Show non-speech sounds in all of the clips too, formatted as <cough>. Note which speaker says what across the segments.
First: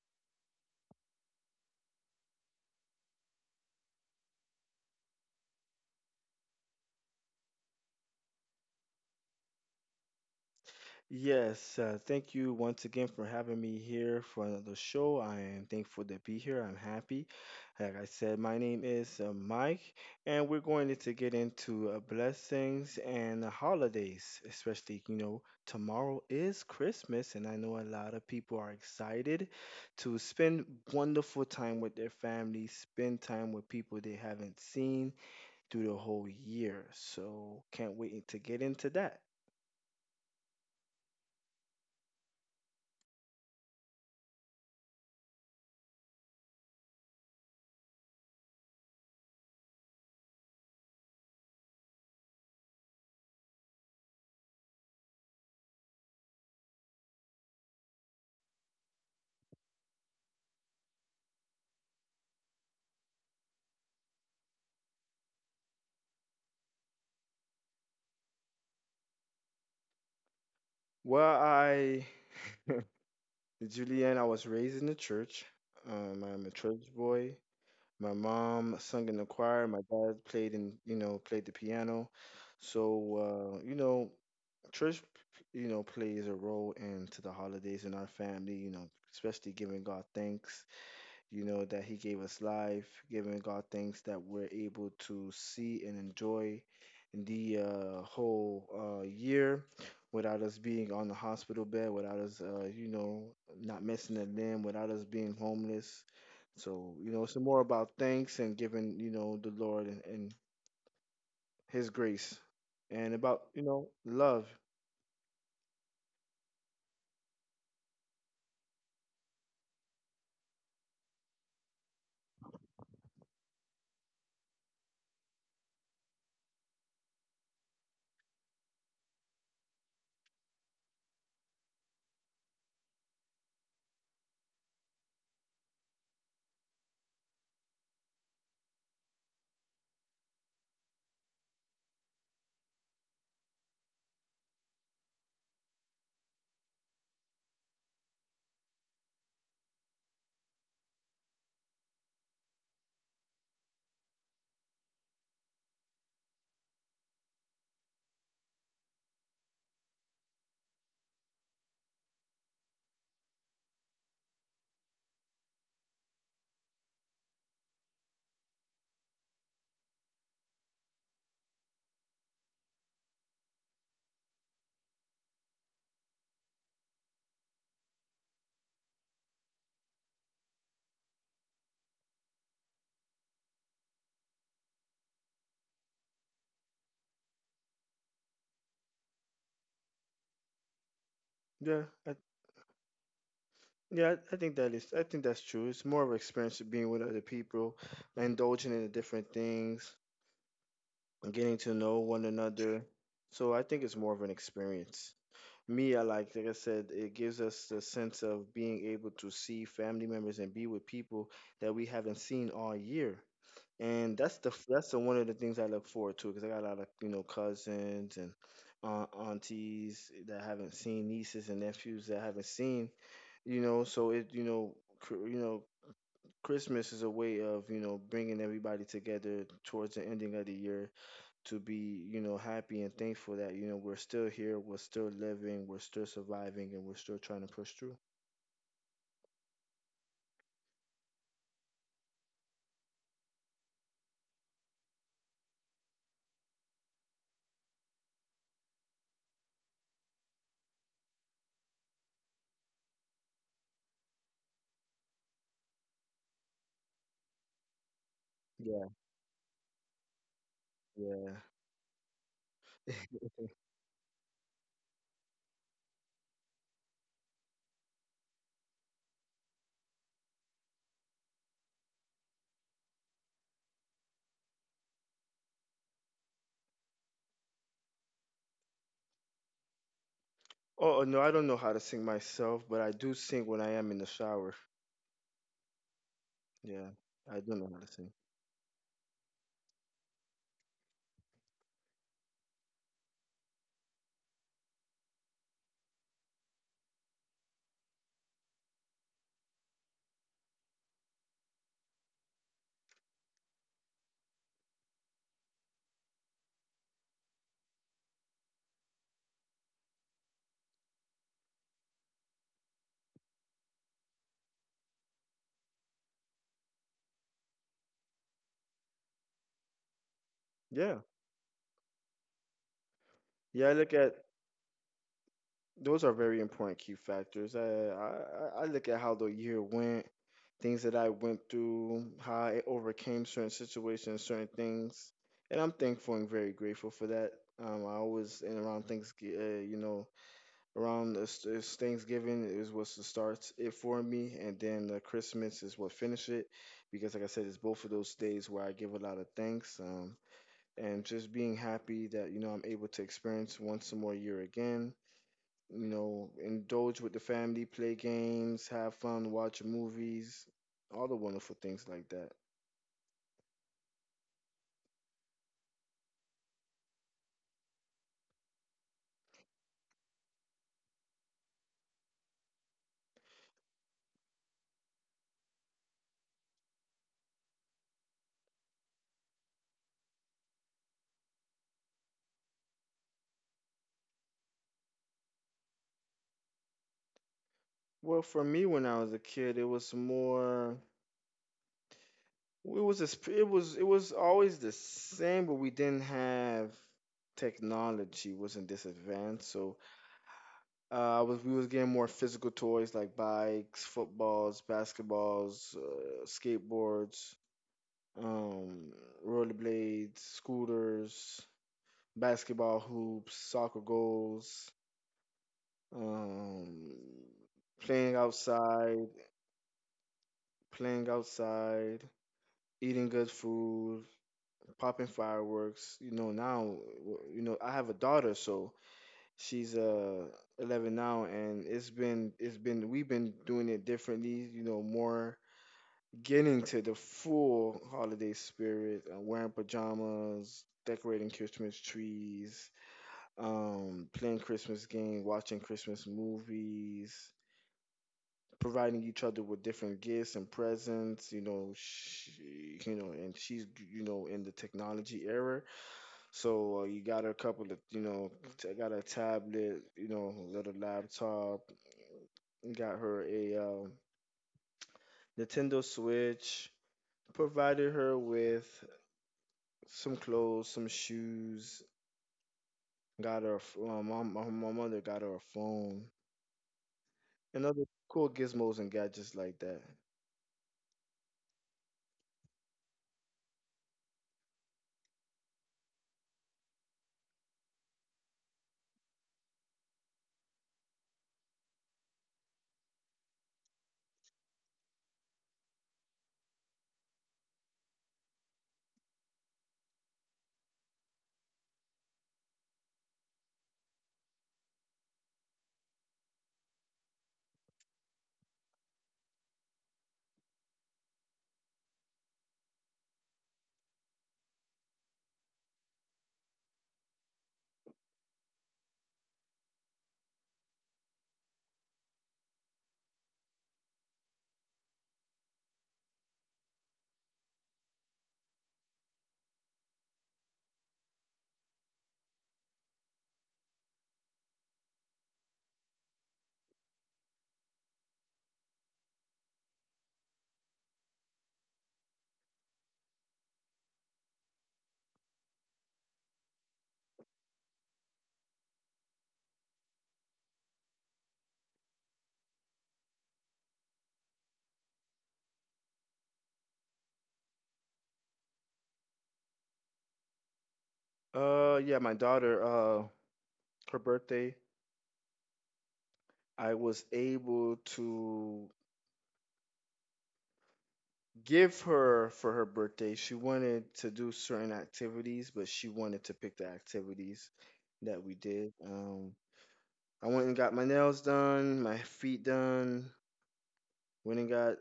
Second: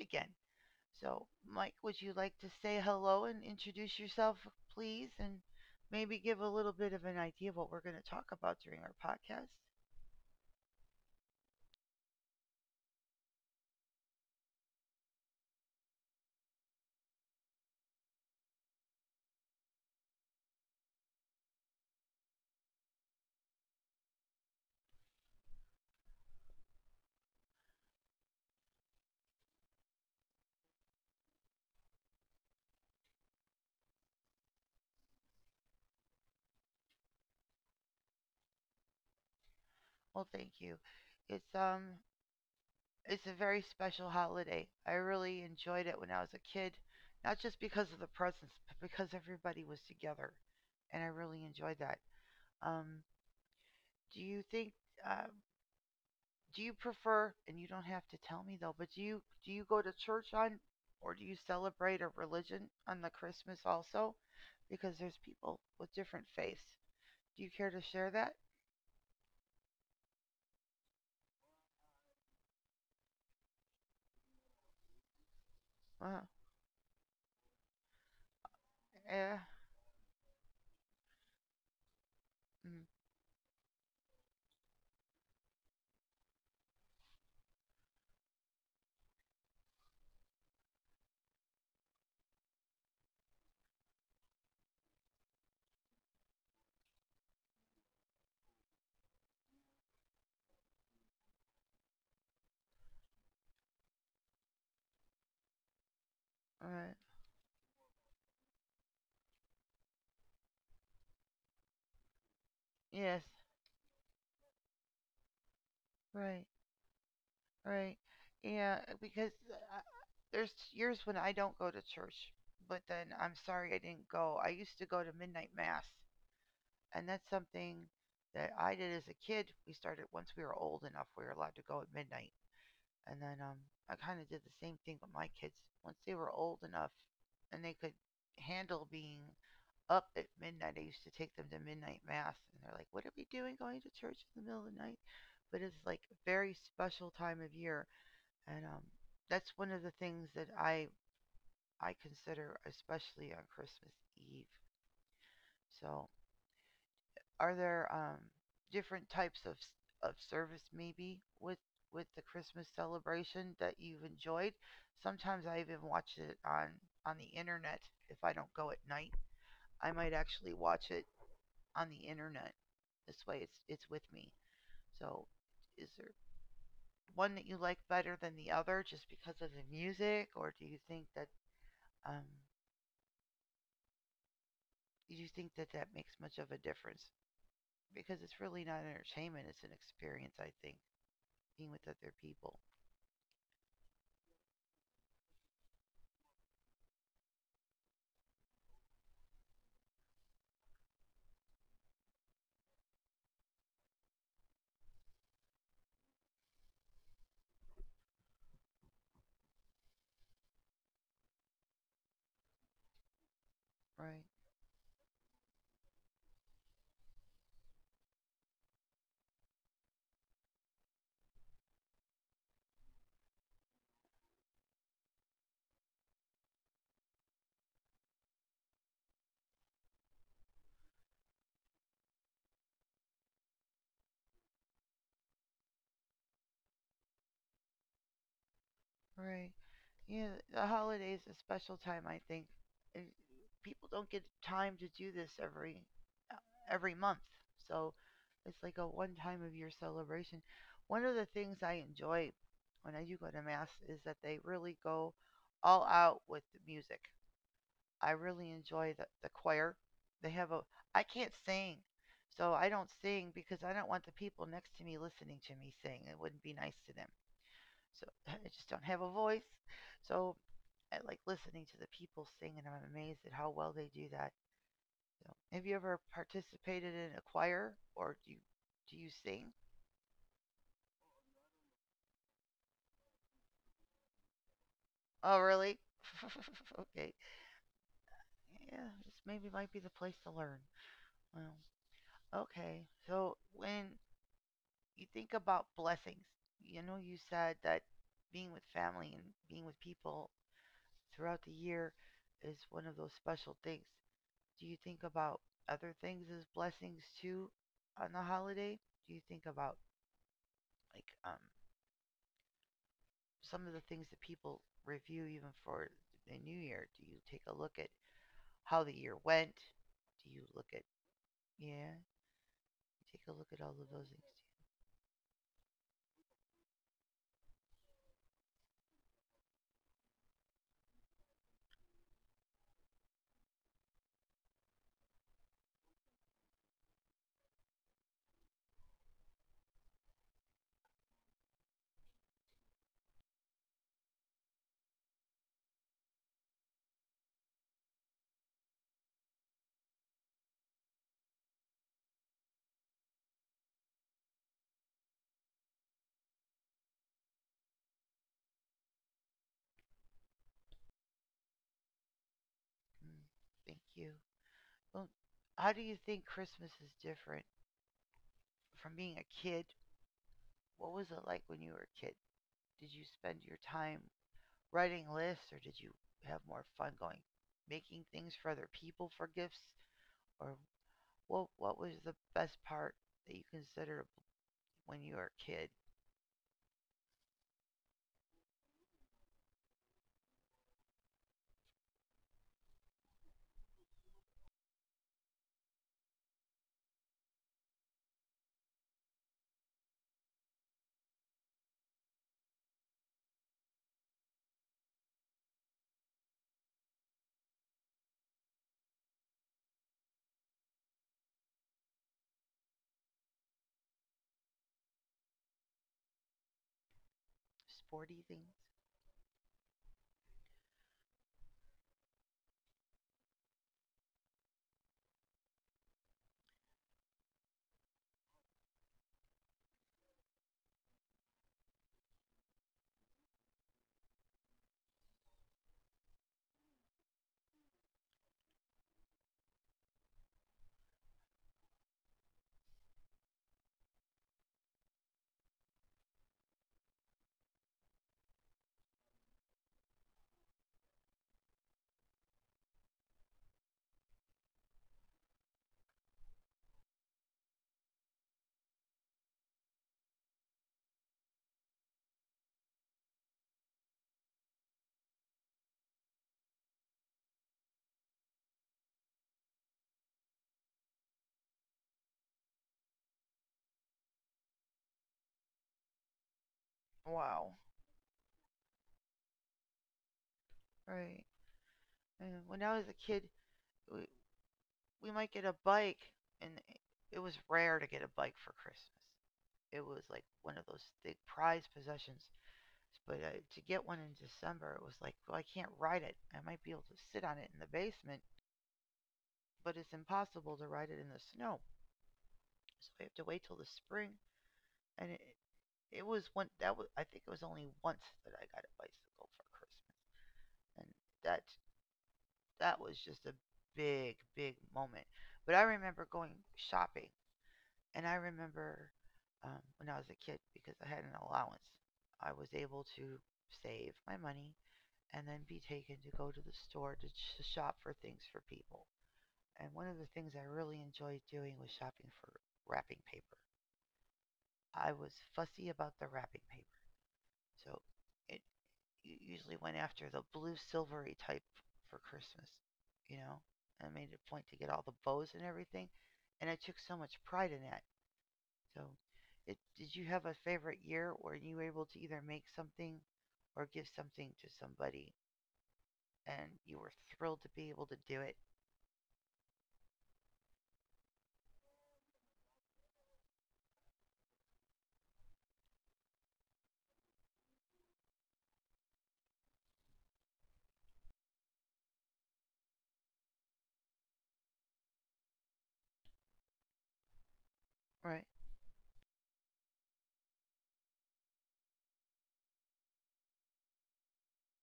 Speaker 1: again. So, Mike, would you like to say hello and introduce yourself, please, and maybe give a little bit of an idea of what we're going to talk about during our podcast?
Speaker 2: Yes, thank you once again for having me here for another show. I am thankful to be here. I'm happy. Like I said, my name is Mike, and we're going to get into blessings and the holidays, especially, you know, tomorrow is Christmas, and I know a lot of people are excited to spend wonderful time with their families, spend time with people they haven't seen through the whole year. So, can't wait to get into that.
Speaker 1: Well, thank you. It's it's a very special holiday. I really enjoyed it when I was a kid, not just because of the presents, but because everybody was together, and I really enjoyed that. Um, do you think uh, do you prefer and you don't have to tell me though but do you go to church on or do you celebrate a religion on the christmas also because there's people with different faiths do you care to share that
Speaker 2: Well, I. <laughs> Julianne, I was raised in the church. Um,
Speaker 1: uh
Speaker 2: I'm a church boy. My mom sung in the
Speaker 1: yeah
Speaker 2: choir. My dad played in, you know, played the piano. So,
Speaker 1: mm,
Speaker 2: you know, church, you know, plays a role into the holidays in our family, you know, especially giving God thanks, you know, that He gave us life, giving God thanks that we're able to see and enjoy the whole year without us being on the hospital bed, without us, you know, not missing a limb, without us being homeless. So,
Speaker 1: right
Speaker 2: you know, it's more about thanks and giving, you know, the Lord and His grace and
Speaker 1: yes
Speaker 2: about, you know, love.
Speaker 1: right right yeah because there's years when I don't go to church but then I'm sorry I didn't go I used to go to midnight mass and that's something that I did as a kid we started once we were old enough we were allowed to go at midnight. And then I kind of did the same thing with my kids. Once they were old enough and they could handle being up at midnight, I used to take them to midnight mass. And they're like, what are we doing going to church in the middle of the night? But it's like a very special time of year. And that's one of the things that I consider especially on Christmas Eve. So are there different types of service maybe with the Christmas celebration that you've enjoyed? Sometimes I even watch it on the internet. If I don't go at night, I might actually watch it on the internet. This way, it's with me. So, is there one that you like better than the other just because of the music, or do you think that um, do you think that that makes much of a difference? Because it's really not entertainment; it's an experience. I think being
Speaker 2: Yeah.
Speaker 1: with
Speaker 2: I,
Speaker 1: other people.
Speaker 2: yeah, I I think that is. I think that's true. It's more of an experience of being with other people, indulging in the different things, and getting to know one another. So I think it's more of an experience. Me, I like I said, it gives us the sense of being able to see family members and be with people that we haven't seen all year. And that's
Speaker 1: Right,
Speaker 2: the that's the, one of the things I look forward to because I got a lot of you know cousins and aunties that I haven't seen, nieces and nephews that I haven't seen, you know. So it you know you know Christmas is a way of, you know, bringing everybody together towards the ending of the year to be, you know, happy and thankful that, you know, we're still here, we're still living, we're still surviving, and we're still trying to push through.
Speaker 1: right. Yeah, the holidays a special time, I think. And people don't get time to do this uh, every month, so it's like a one time of year celebration. One of the things I enjoy when I do go to mass is that they really go all out with the music. I really
Speaker 2: Yeah,
Speaker 1: enjoy the choir. They have a I
Speaker 2: yeah.
Speaker 1: can't sing, so I don't
Speaker 2: <laughs>
Speaker 1: sing because I don't want the people next to me listening to me sing. It wouldn't be nice to them. So <laughs> I just don't have a voice. So I like listening to the people sing, and I'm amazed at how well they do that. So, have you ever participated in a choir, or do you sing?
Speaker 2: Oh, no, I don't know how to sing myself, but I do sing when I am in the shower.
Speaker 1: Oh, really? <laughs>
Speaker 2: Yeah,
Speaker 1: Okay.
Speaker 2: I do know how to sing.
Speaker 1: Yeah, this maybe might be the place to learn. Well, okay. So when you think about blessings, you know, you said that being with family and being with people throughout the year is one of those special things. Do you think about other things as blessings too on the holiday? Do you think about like some of the things that people review even for the new year? Do you take a look at how the year went? Do you look at
Speaker 2: Yeah.
Speaker 1: yeah? Take a look
Speaker 2: Yeah,
Speaker 1: at
Speaker 2: I
Speaker 1: all
Speaker 2: look
Speaker 1: of
Speaker 2: at
Speaker 1: those things.
Speaker 2: those are very important key factors. I look at how the year went, things that I went through, how I overcame certain situations, certain things, and I'm thankful and very grateful for that. I always and around Thanksgiving, you know, around this Thanksgiving is what starts it for me, and then the Christmas is what finish it, because like I said, it's both of those days where I give a lot of thanks. And just being happy that you know I'm able to experience once more year again you know, indulge with the family, play games, have fun, watch movies, all the wonderful things like that.
Speaker 1: Too. Mm, thank you. Well, how do you think Christmas is different from being a kid? What was it like when you were a kid? Did you spend your time writing lists, or did you have more fun going making things for other people for gifts, or what was the best part that you considered when you were a kid?
Speaker 2: Well, for me, when I was a kid, it was more. It was always the same, but we didn't have technology wasn't this advanced. So I was getting more physical toys like bikes, footballs, basketballs, skateboards, um, rollerblades, scooters, basketball hoops, soccer goals, um, playing
Speaker 1: Sporty things.
Speaker 2: outside, playing outside, eating good food, popping fireworks. You know, now, you know, I have a daughter, so she's 11 now, and it's been we've been doing it differently. You know, more getting to the full holiday spirit, wearing pajamas, decorating Christmas trees, playing Christmas games, watching Christmas movies, providing each other with different gifts and presents. You know, she, you know, and she's you know in the technology era, so you got her a couple of you know, I got her a tablet, you know, little laptop, got her a Nintendo Switch, provided her with some clothes, some shoes. Got her, a f- my, my, my mother got her a phone, and
Speaker 1: Wow.
Speaker 2: other cool gizmos and gadgets like that.
Speaker 1: Right. And when I was a kid, we, we might get a bike, and it was rare to get a bike for Christmas. It was like one of those big prize possessions. But to get one in December, it was like, well, I can't ride it. I might be able to sit on it in the basement, but it's impossible to ride it in the snow. So we have to wait till the spring. And it was one that was I think it was only once that I got a bicycle for Christmas, and that that was just a big big moment. But I remember going shopping, and I remember when I was a kid because I had an allowance, I was able to save my money and then be taken to go to the store to shop for things for people. And one of the things I really enjoyed doing was shopping for wrapping paper. I was fussy about the wrapping paper. So it usually went after the blue silvery type for Christmas, you know. I made it a point to get all the bows and everything, and I took so much pride in that. So, it, did you have a favorite year where you were able to either make something or give something to somebody, and you were thrilled to be able to do it?
Speaker 2: Yeah, my daughter, her birthday, I was able to give her for her birthday. She wanted to do certain activities, but she wanted to pick the activities that we
Speaker 1: Right.
Speaker 2: did. I went and got my nails done, my feet done, went and got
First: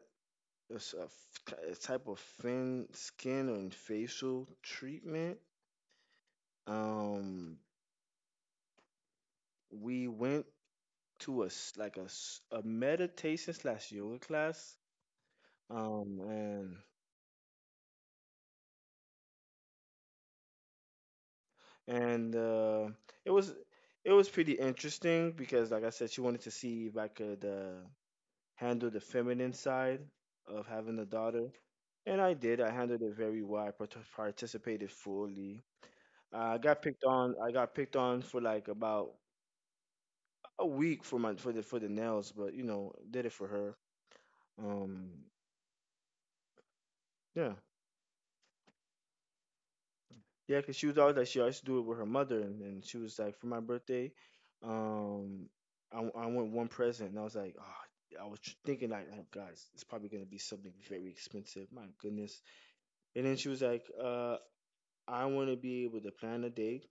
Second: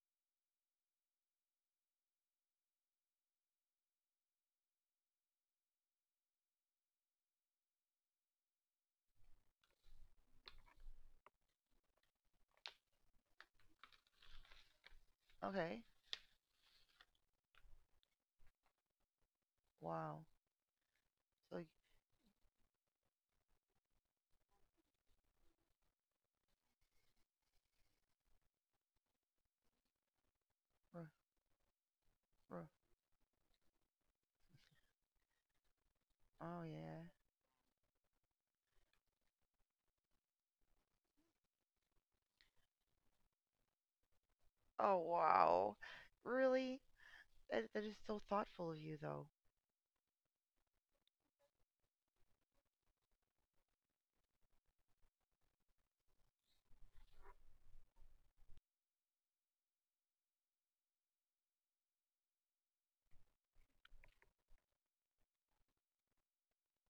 Speaker 2: a, s- a f- a type of fin skin and facial treatment. Um, we went to like a meditation slash yoga class.
Speaker 1: Okay.
Speaker 2: Um, and
Speaker 1: Wow. So,
Speaker 2: and It was it was pretty interesting because, like I said, she wanted to see if I could handle the feminine side of having a daughter, and I did. I handled it very well. I participated fully. I
Speaker 1: oh
Speaker 2: got picked
Speaker 1: yeah.
Speaker 2: on. I got picked on for like about a week for my for the nails, but you know, did it for her.
Speaker 1: Oh
Speaker 2: Um,
Speaker 1: wow. Really?
Speaker 2: yeah.
Speaker 1: That is so thoughtful of you, though.
Speaker 2: Yeah, because she was always like she always do it with her mother, and she was like, for my birthday, um, I I want one present, and I was like, oh, I was thinking like, oh guys, it's probably gonna be something very expensive. My goodness. And then she was like, I want to be able to plan a day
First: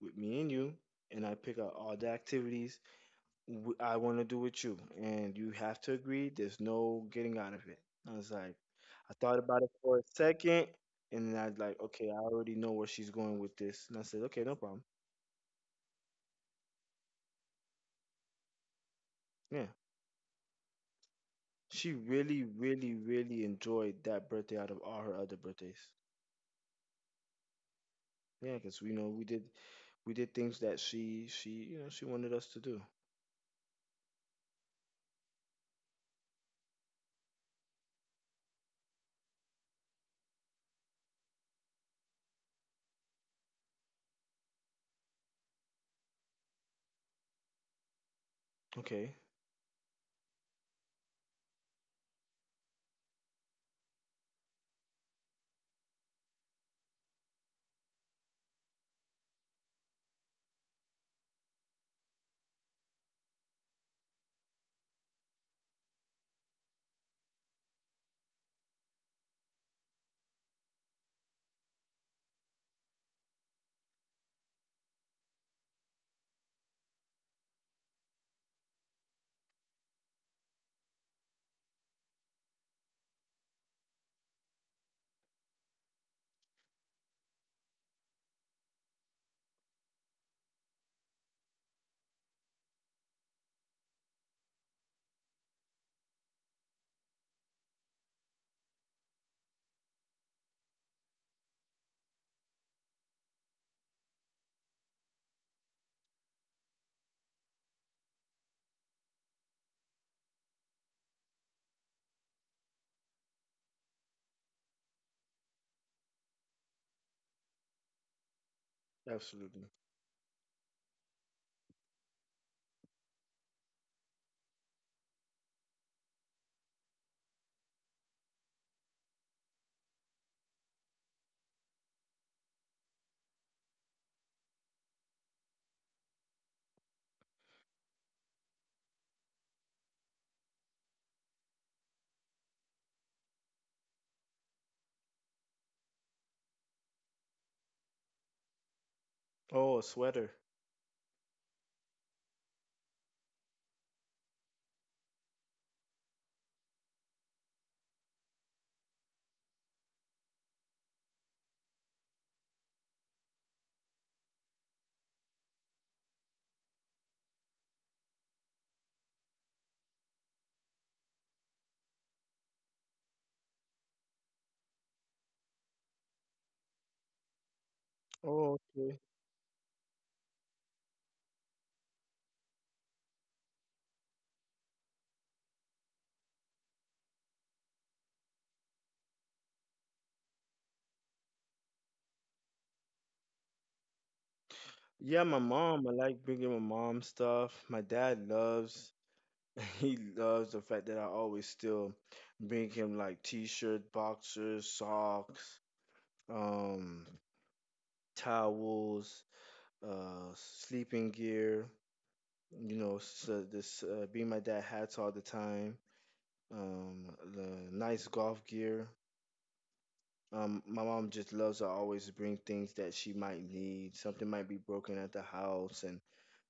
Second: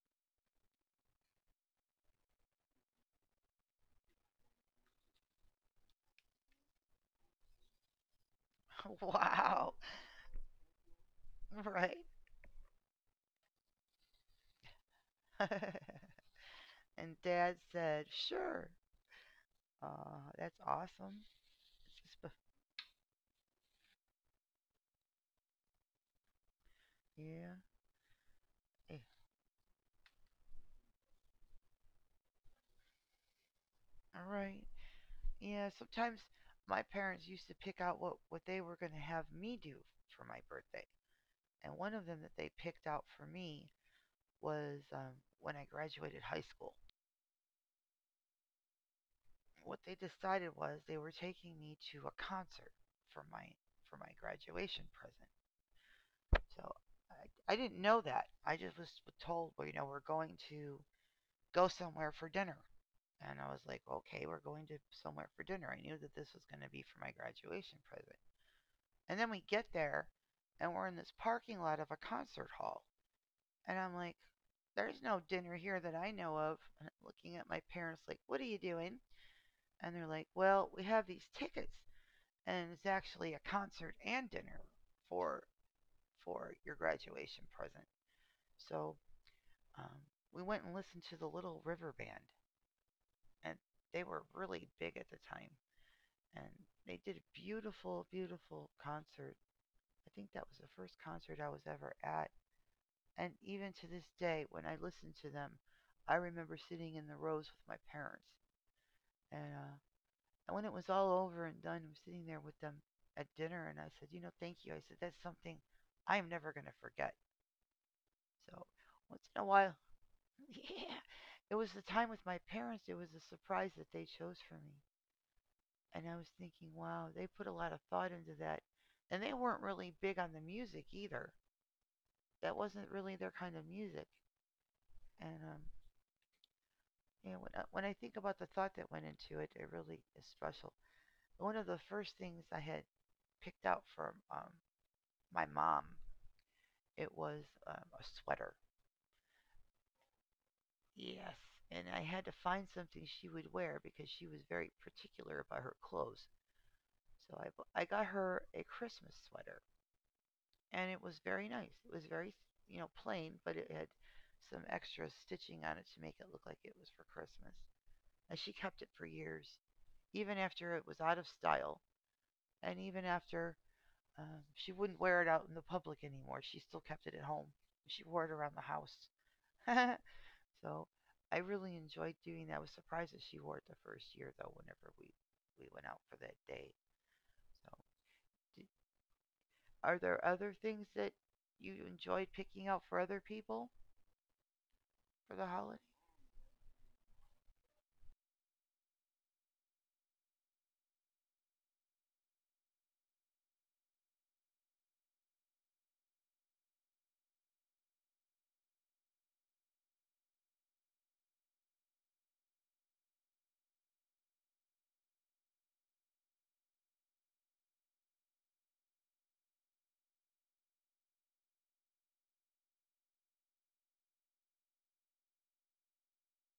Speaker 2: with me and you, and I pick out all the activities, I want to do with you, and you have to agree. There's no getting out of it. I was like,
Speaker 1: <laughs>
Speaker 2: I thought about it
Speaker 1: Wow.
Speaker 2: for a second, and then I was like,
Speaker 1: Right?
Speaker 2: okay, I already know where she's going with this. And I said, okay, no problem.
Speaker 1: <laughs> And dad said, sure.
Speaker 2: Yeah,
Speaker 1: That's awesome.
Speaker 2: she really, really, really enjoyed that birthday out of all her other birthdays.
Speaker 1: Yeah.
Speaker 2: Yeah, because
Speaker 1: Yeah.
Speaker 2: we
Speaker 1: Eh,
Speaker 2: know we did things that she you know she wanted us to do.
Speaker 1: all right. Yeah. Sometimes my parents used to pick out what they were going to have me do for my birthday. And one of them that they picked out for me was when I graduated high school.
Speaker 2: Okay,
Speaker 1: What they decided was they were taking me to a concert for my for my graduation present. So I didn't know that. I just was told, well, you know, we're going to go somewhere for dinner. And I was like, okay, we're going to somewhere for dinner. I knew that this was going to be for my graduation present. And then we get there and we're in this parking lot of a concert hall. And I'm like, there's no dinner here that I know of. And I'm looking at my parents, like, what are you doing? And they're like, well, we have these tickets and it's actually a concert and dinner for for your graduation present. So um, we went and listened to the Little River Band, and they were really big at the time. And they did a beautiful, beautiful concert. I think that was the first concert I was ever at. And even to this day, when I listen to them, I remember sitting in the rows with my parents. And, uh, and when it was all over and done, I'm sitting there with them at dinner, and I said, you know, thank you. I said, that's something I'm never going to forget. So once in a
Speaker 2: absolutely.
Speaker 1: while, <laughs> yeah, it was the time with my parents. It was a surprise that they chose for me. And I was thinking, wow, they put a lot of thought into that. And they weren't really big on the music either. That wasn't really their kind of music. And you know, when I think about the thought that went into it, it really is special. One of the first things I had picked out from my mom, it was a sweater.
Speaker 2: Oh, a sweater.
Speaker 1: Yes. And I had to find something she would wear because she was very particular about her clothes. So I, I got her a Christmas sweater. And it was very nice. It was very, you know, plain, but it had some extra stitching on it to make it look like it was for Christmas. And she kept it for years, even after it was out of style, and even after she wouldn't wear it out in the public anymore. She still kept it at home. She wore it around the
Speaker 2: Oh,
Speaker 1: house.
Speaker 2: okay.
Speaker 1: So I really enjoyed doing that. I was surprised that she wore it the first year, though, whenever we went out for that day. So, d are there other things that you enjoyed picking out for other people
Speaker 2: Yeah,
Speaker 1: for the
Speaker 2: my
Speaker 1: holiday?
Speaker 2: mom. I like bringing my mom stuff. My dad loves <laughs> he loves the fact that I always still bring him like t-shirt, boxers, socks, um, towels, sleeping gear. You know, so this being my dad hats all the time. Um, the nice golf gear. My mom just loves to always bring things that she might need. Something might be broken at the house, and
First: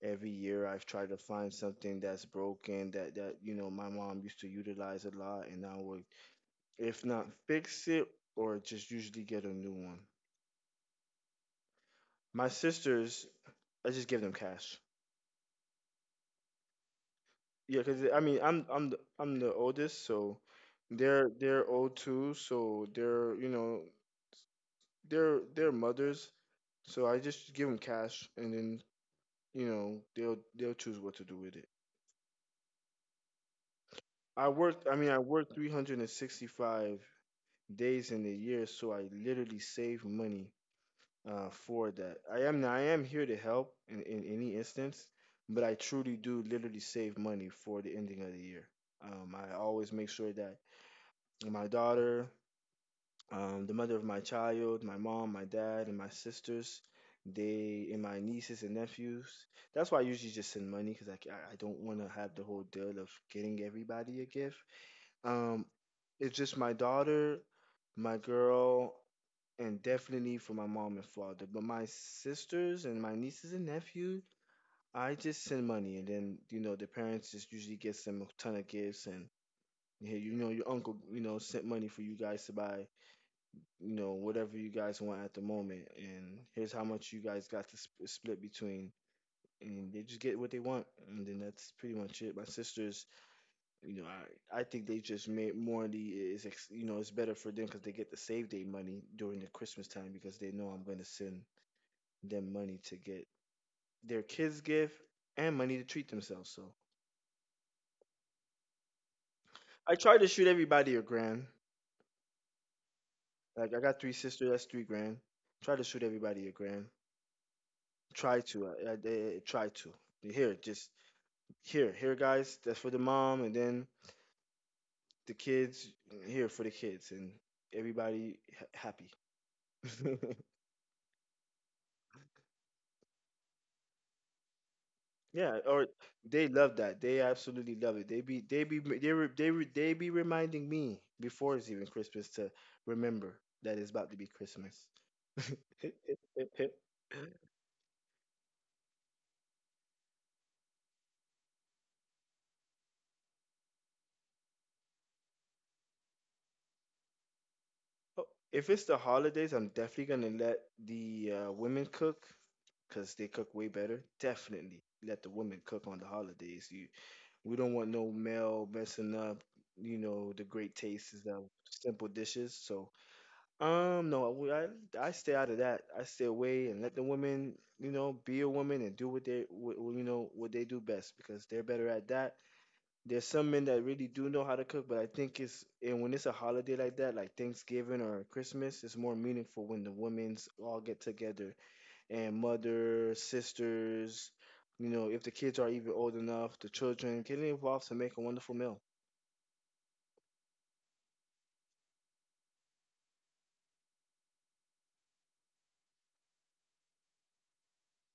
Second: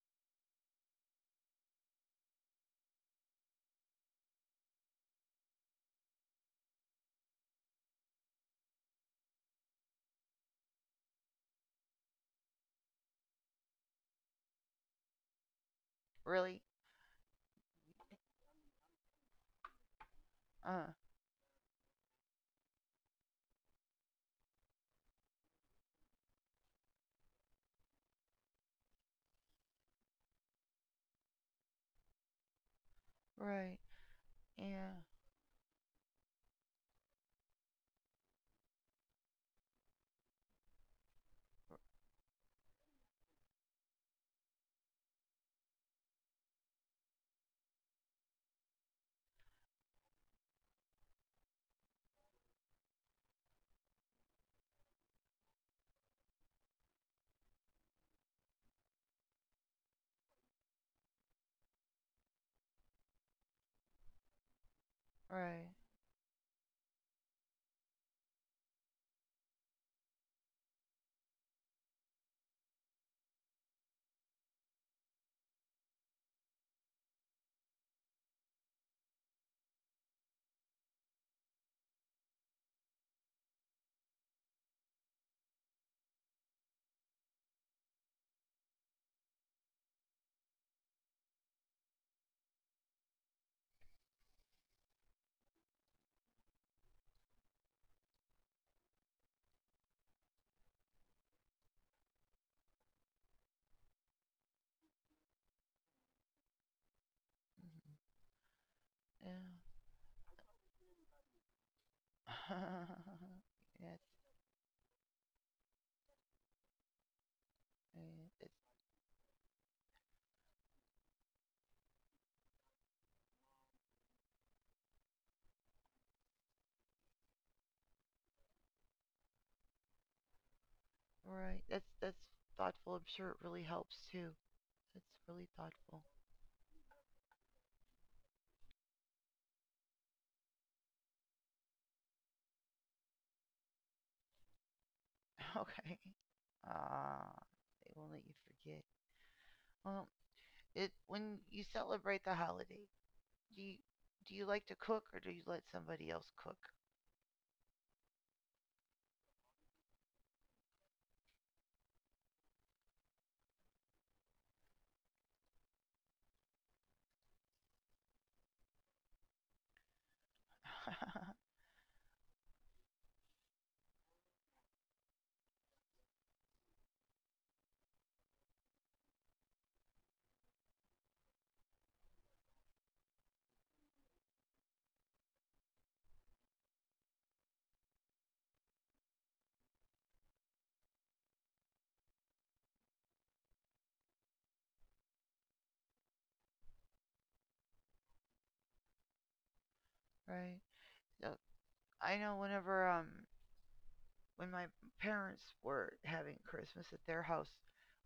Speaker 2: every year I've tried to find something that's broken that that you know my mom used to utilize a lot, and now we're if not, fix it or just usually get a new one. My sisters, I just give them cash.
Speaker 1: Really?
Speaker 2: Yeah, cause I mean, I'm the oldest, so
Speaker 1: Uh,
Speaker 2: they're old too, so they're you know they're mothers, so I just give them cash, and then you know they'll choose what to do with it.
Speaker 1: right.
Speaker 2: I work,
Speaker 1: Yeah,
Speaker 2: I mean, I work 365 days in a year, so I literally save money for that. I am here to help in any instance, but I truly do literally save money for the ending of the year. I always make sure that my daughter, the mother of my child, my mom, my dad, and my sisters, they and my nieces and nephews. That's why I usually just send money because I, c- I don't want to have the whole deal of getting everybody a gift. Um,
Speaker 1: right.
Speaker 2: it's just my daughter, my girl, and definitely for my mom and father. But my sisters and my nieces and nephews, I just send money, and then you know the parents just usually gets them a ton of gifts, and yeah, you know your uncle, you know, sent money for you guys to buy, you know, whatever you guys want at the moment, and here's how much you guys got to split between. And they just get what they want, and then that's pretty much it. My sisters, you know, I think they just made morally is you know it's better for them because they get to save their money during the Christmas time because they know I'm gonna send them money to get their kids gift and money to treat themselves. So
Speaker 1: Mhm, yeah.
Speaker 2: I tried to shoot everybody a grand.
Speaker 1: <laughs>
Speaker 2: Like I got
Speaker 1: Yes,
Speaker 2: three sisters, that's 3 grand. Try to shoot everybody a grand. Try
Speaker 1: that's
Speaker 2: to, I try to. Here, just here, here, guys. That's for the mom, and then the kids. Here for the kids, and everybody ha- happy. <laughs>
Speaker 1: right. That's thoughtful. I'm sure it really helps too. That's really
Speaker 2: Yeah, or
Speaker 1: thoughtful.
Speaker 2: they love that. They absolutely love it. They be they be they re, they re, they be reminding me before it's even Christmas to remember that it's about to be Christmas. <laughs>
Speaker 1: <laughs> Okay. Ah, they won't let you forget. Well, it when you celebrate the holiday, do you do you like to cook or do you let somebody else cook?
Speaker 2: Oh, if it's the holidays, I'm definitely gonna let the women cook because they cook way better. Definitely let the women cook on the holidays. You, we don't want no male messing up, you know, the great tastes of
Speaker 1: <laughs>
Speaker 2: simple dishes. No, I stay out of that. I stay away and let the women, you know, be a woman and do what they, what, you know, what they do best because they're better at that. There's some men that really do know how to cook, but I think it's and when it's a holiday like that, like Thanksgiving or Christmas, it's more meaningful when the women's all get together and mother, sisters, you know, if the kids are even old enough, the children getting involved to make a wonderful meal.
Speaker 1: Right. So I know whenever when my parents were having Christmas at their house,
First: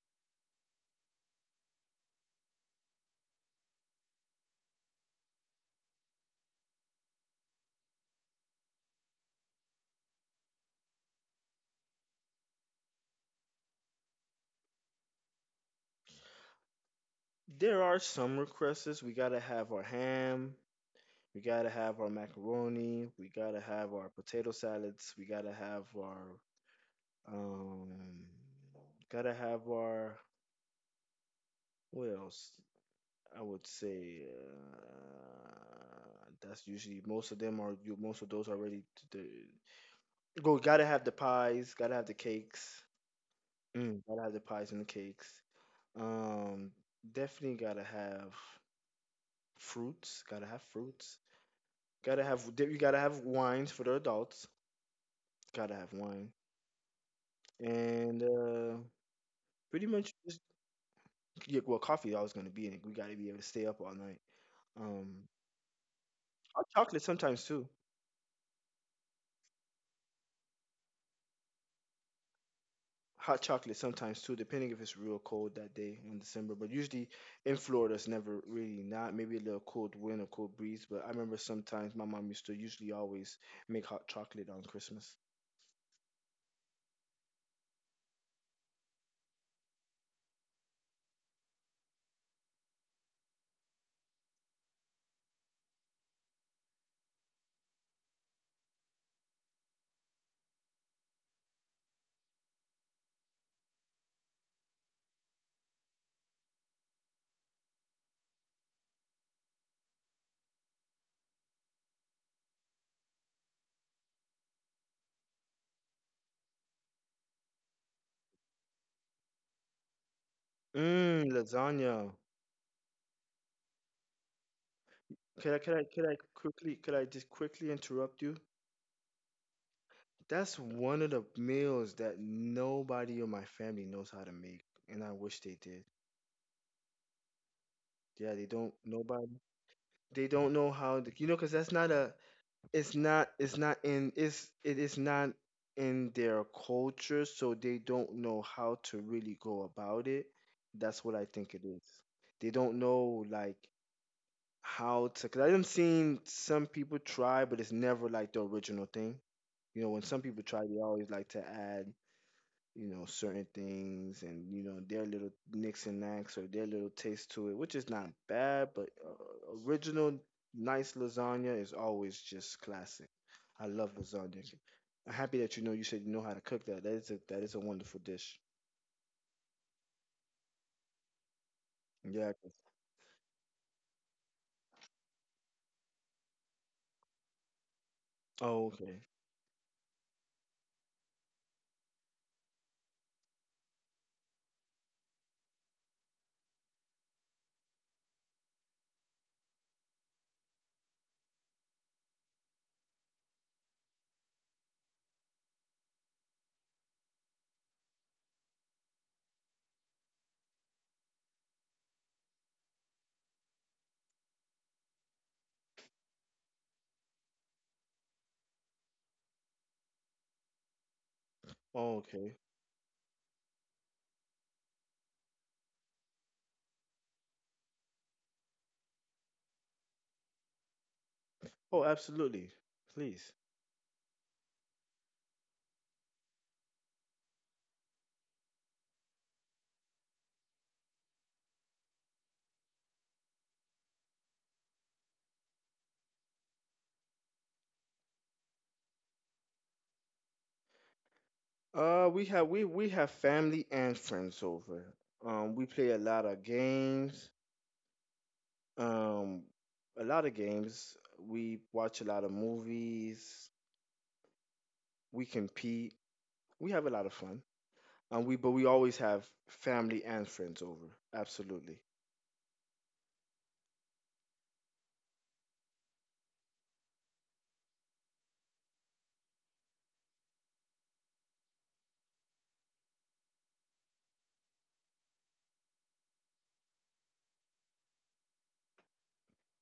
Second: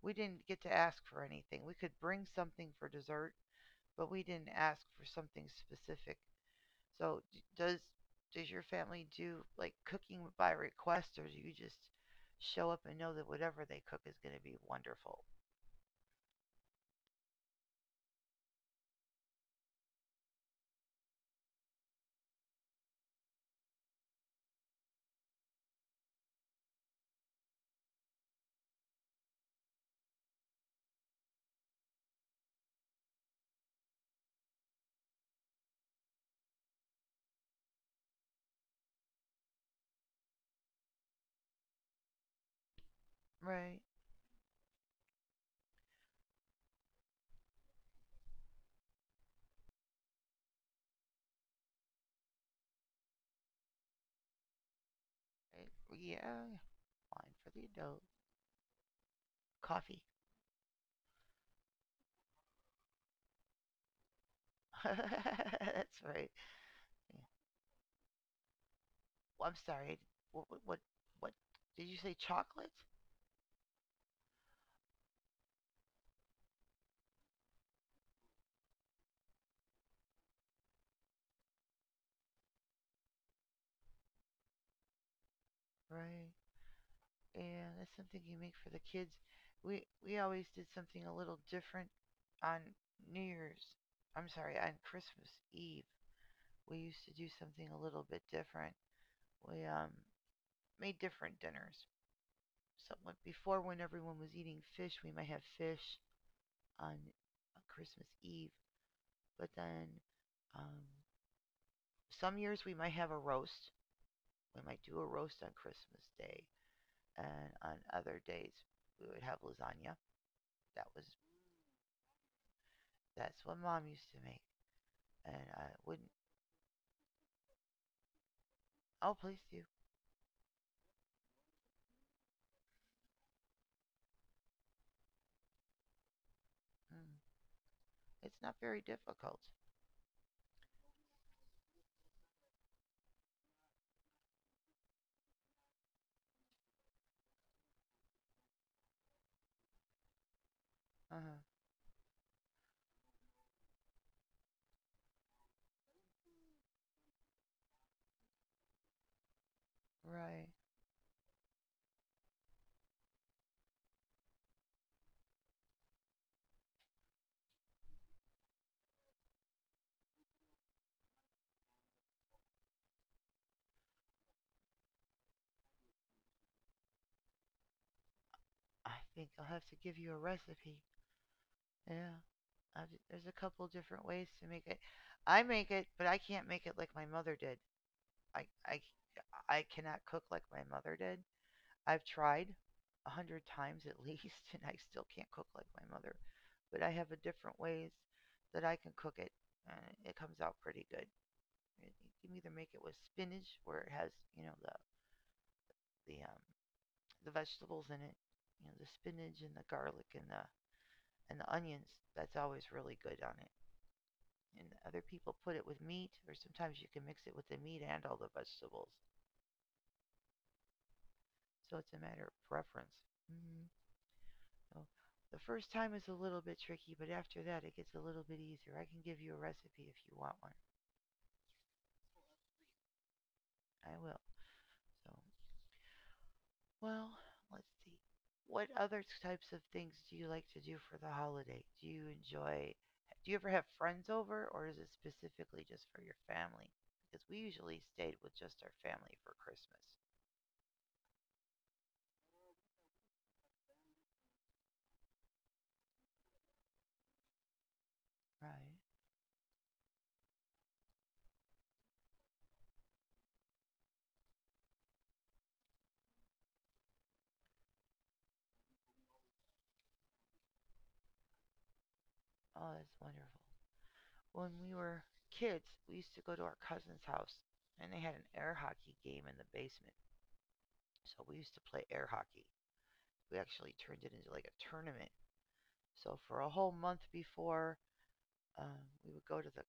Speaker 1: we didn't get to ask for anything. We could bring something for dessert, but we didn't ask for something specific. So, does does your family do like cooking by request, or do you just show up and know that whatever they cook is going to be wonderful?
Speaker 2: There are some requests. We gotta have our ham. We gotta have our macaroni. We gotta have our potato salads. We gotta have our um. Gotta have our what else? I would say that's usually most of them are you most of those are ready to go. Gotta have the pies. Gotta have the cakes.
Speaker 1: Right.
Speaker 2: Gotta have the pies and the cakes. Um, Definitely gotta have fruits. Gotta have fruits. Gotta have. You gotta have wines for the adults.
Speaker 1: Right.
Speaker 2: Gotta have wine.
Speaker 1: Yeah. Wine for the adult.
Speaker 2: And pretty
Speaker 1: Coffee.
Speaker 2: much just Yeah, well, coffee always going to be in it. We got to be able to stay up all night.
Speaker 1: <laughs>
Speaker 2: Um,
Speaker 1: That's right.
Speaker 2: Hot chocolate
Speaker 1: Yeah.
Speaker 2: sometimes too.
Speaker 1: Well, I'm sorry. What? What? Did you say chocolate?
Speaker 2: Hot chocolate sometimes too, depending if it's real cold that day in December. But usually in Florida, it's never really not. Maybe a little cold wind or cold breeze. But I remember sometimes my mom used to usually always make hot chocolate on Christmas.
Speaker 1: Right. And that's something you make for the kids. We always did something a little different on New Year's. I'm sorry, on Christmas Eve. We used to do something a little bit different. We made different dinners. So like, before, when everyone was eating fish, we might have fish on Christmas Eve. But then, um, some years we might have a roast. We might do a roast on Christmas Day, and on other days we would have lasagna. That was
Speaker 2: Mmm, lasagna.
Speaker 1: That's what mom used to make, and
Speaker 2: Could I,
Speaker 1: I
Speaker 2: could I,
Speaker 1: wouldn't.
Speaker 2: could I quickly, could I just quickly interrupt you?
Speaker 1: Oh, please do.
Speaker 2: That's one of the meals that nobody in my family knows how to make, and I wish they did.
Speaker 1: Mm,
Speaker 2: Yeah,
Speaker 1: it's
Speaker 2: they
Speaker 1: not
Speaker 2: don't.
Speaker 1: very difficult.
Speaker 2: Nobody. They don't know how to. You know, because that's not a. It's not. It's not in. It's. It is not in their culture, so they don't know how to really go about it. That's
Speaker 1: Uh
Speaker 2: what I
Speaker 1: huh.
Speaker 2: think it is. They don't know like how to. Because I've seen some people try, but it's never like the original thing. You know, when some
Speaker 1: Right.
Speaker 2: people try, they always like to add, you know, certain things and, you know, their little nicks and knacks or their little taste to it, which is not bad, but original nice lasagna is always just classic. I love lasagna. I'm happy that you know you said you know how to cook that. That is a wonderful dish.
Speaker 1: I think I'll have to give you a recipe. Yeah.
Speaker 2: Yeah.
Speaker 1: I, there's a couple different ways to make it. I make it, but I can't make it like my mother did. I
Speaker 2: Oh,
Speaker 1: I
Speaker 2: okay.
Speaker 1: I cannot cook like my mother did. I've tried 100 times at <laughs> least, and I still can't cook like my mother. But I have a different ways that I can cook it, and it comes out pretty good. You can either make it with spinach, where it has you know the the um, the vegetables in it, you know the spinach and the garlic and the onions. That's always really good on it. And other people put it with meat, or sometimes you can mix it with the meat and all the vegetables. So it's a
Speaker 2: Oh,
Speaker 1: matter
Speaker 2: okay.
Speaker 1: of preference. Mm-hmm. So the first time is a little bit tricky, but after that it gets a little bit easier. I can give you a recipe if you want one.
Speaker 2: Oh, absolutely. Please.
Speaker 1: I will. So Well, let's see. What other types of things do you like to do for the holiday? Do you enjoy, do you ever have friends over, or is it specifically just for your family? Because we usually stayed with just our family for Christmas.
Speaker 2: We have family and friends over. We play a lot of games.
Speaker 1: Right.
Speaker 2: Um, a lot of games. We watch a lot of movies. We compete. We have a lot of fun. But we always have family and friends over. Absolutely.
Speaker 1: Oh, that's wonderful. When we were kids, we used to go to our cousin's house, and they had an air hockey game in the basement. So we used to play air hockey. We actually turned it into like a tournament. So for a whole month before we would go to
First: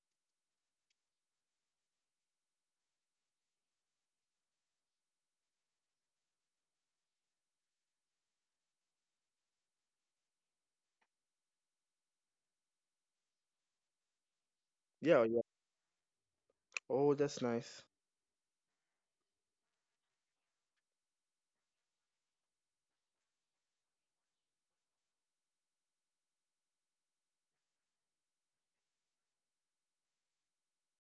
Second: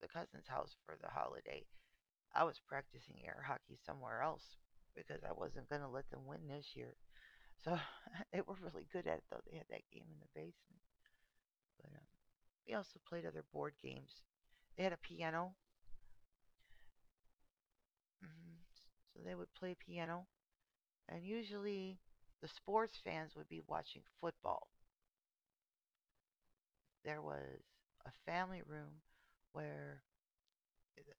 Speaker 1: the cousin's house for the holiday. I was practicing air hockey somewhere else because I wasn't going to let them win this year. So <laughs> they were really good at it, though. They had that game in the basement. But we also played other board games. They had a
Speaker 2: Yeah, yeah.
Speaker 1: piano,
Speaker 2: Oh, that's nice.
Speaker 1: hmm so they would play piano. And usually the sports fans would be watching football. There was a family room where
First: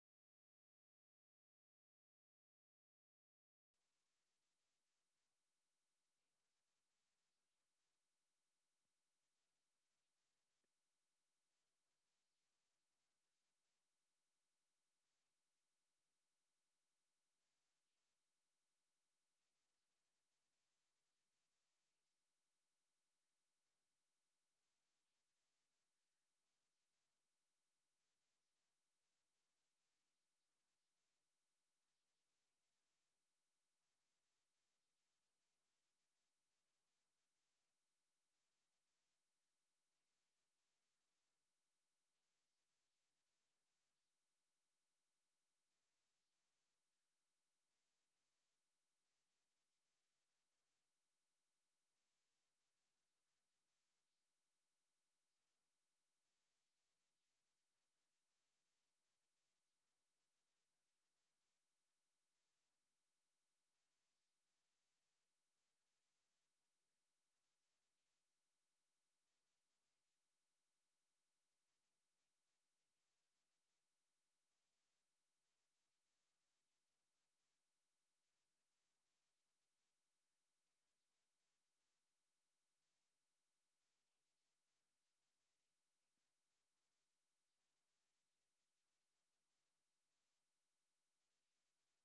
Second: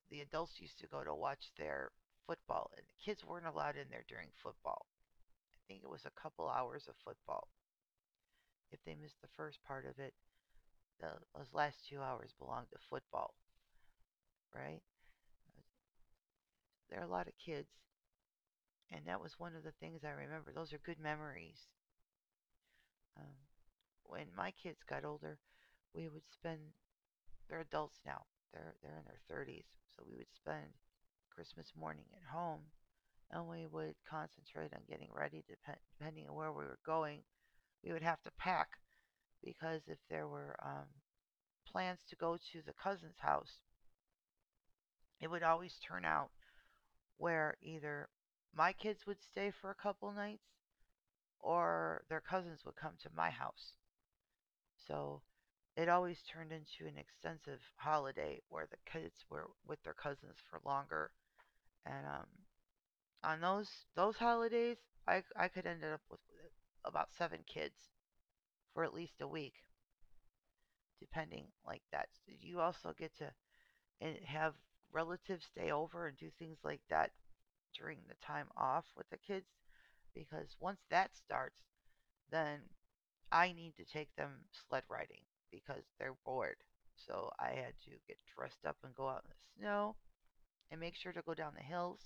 Speaker 1: the adults used to go to watch their football, and the kids weren't allowed in there during football. I think it was a couple hours of football. If they missed the first part of it, the, those last 2 hours belonged to football, right? There are a lot of kids, and that was one of the things I remember. Those are good memories. Um, when my kids got older, we would spend. They're adults now. They're in their 30s, so we would spend Christmas morning at home and we would concentrate on getting ready. Depending on where we were going, we would have to pack because if there were plans to go to the cousin's house, it would always turn out where either my kids would stay for a couple nights or their cousins would come to my house. So it always turned into an extensive holiday where the kids were with their cousins for longer. And on those holidays, I could end up with about seven kids for at least a week, depending like that. So you also get to and have relatives stay over and do things like that during the time off with the kids because once that starts, then I need to take them sled riding because they're bored. So I had to get dressed up and go out in the snow and make sure to go down the hills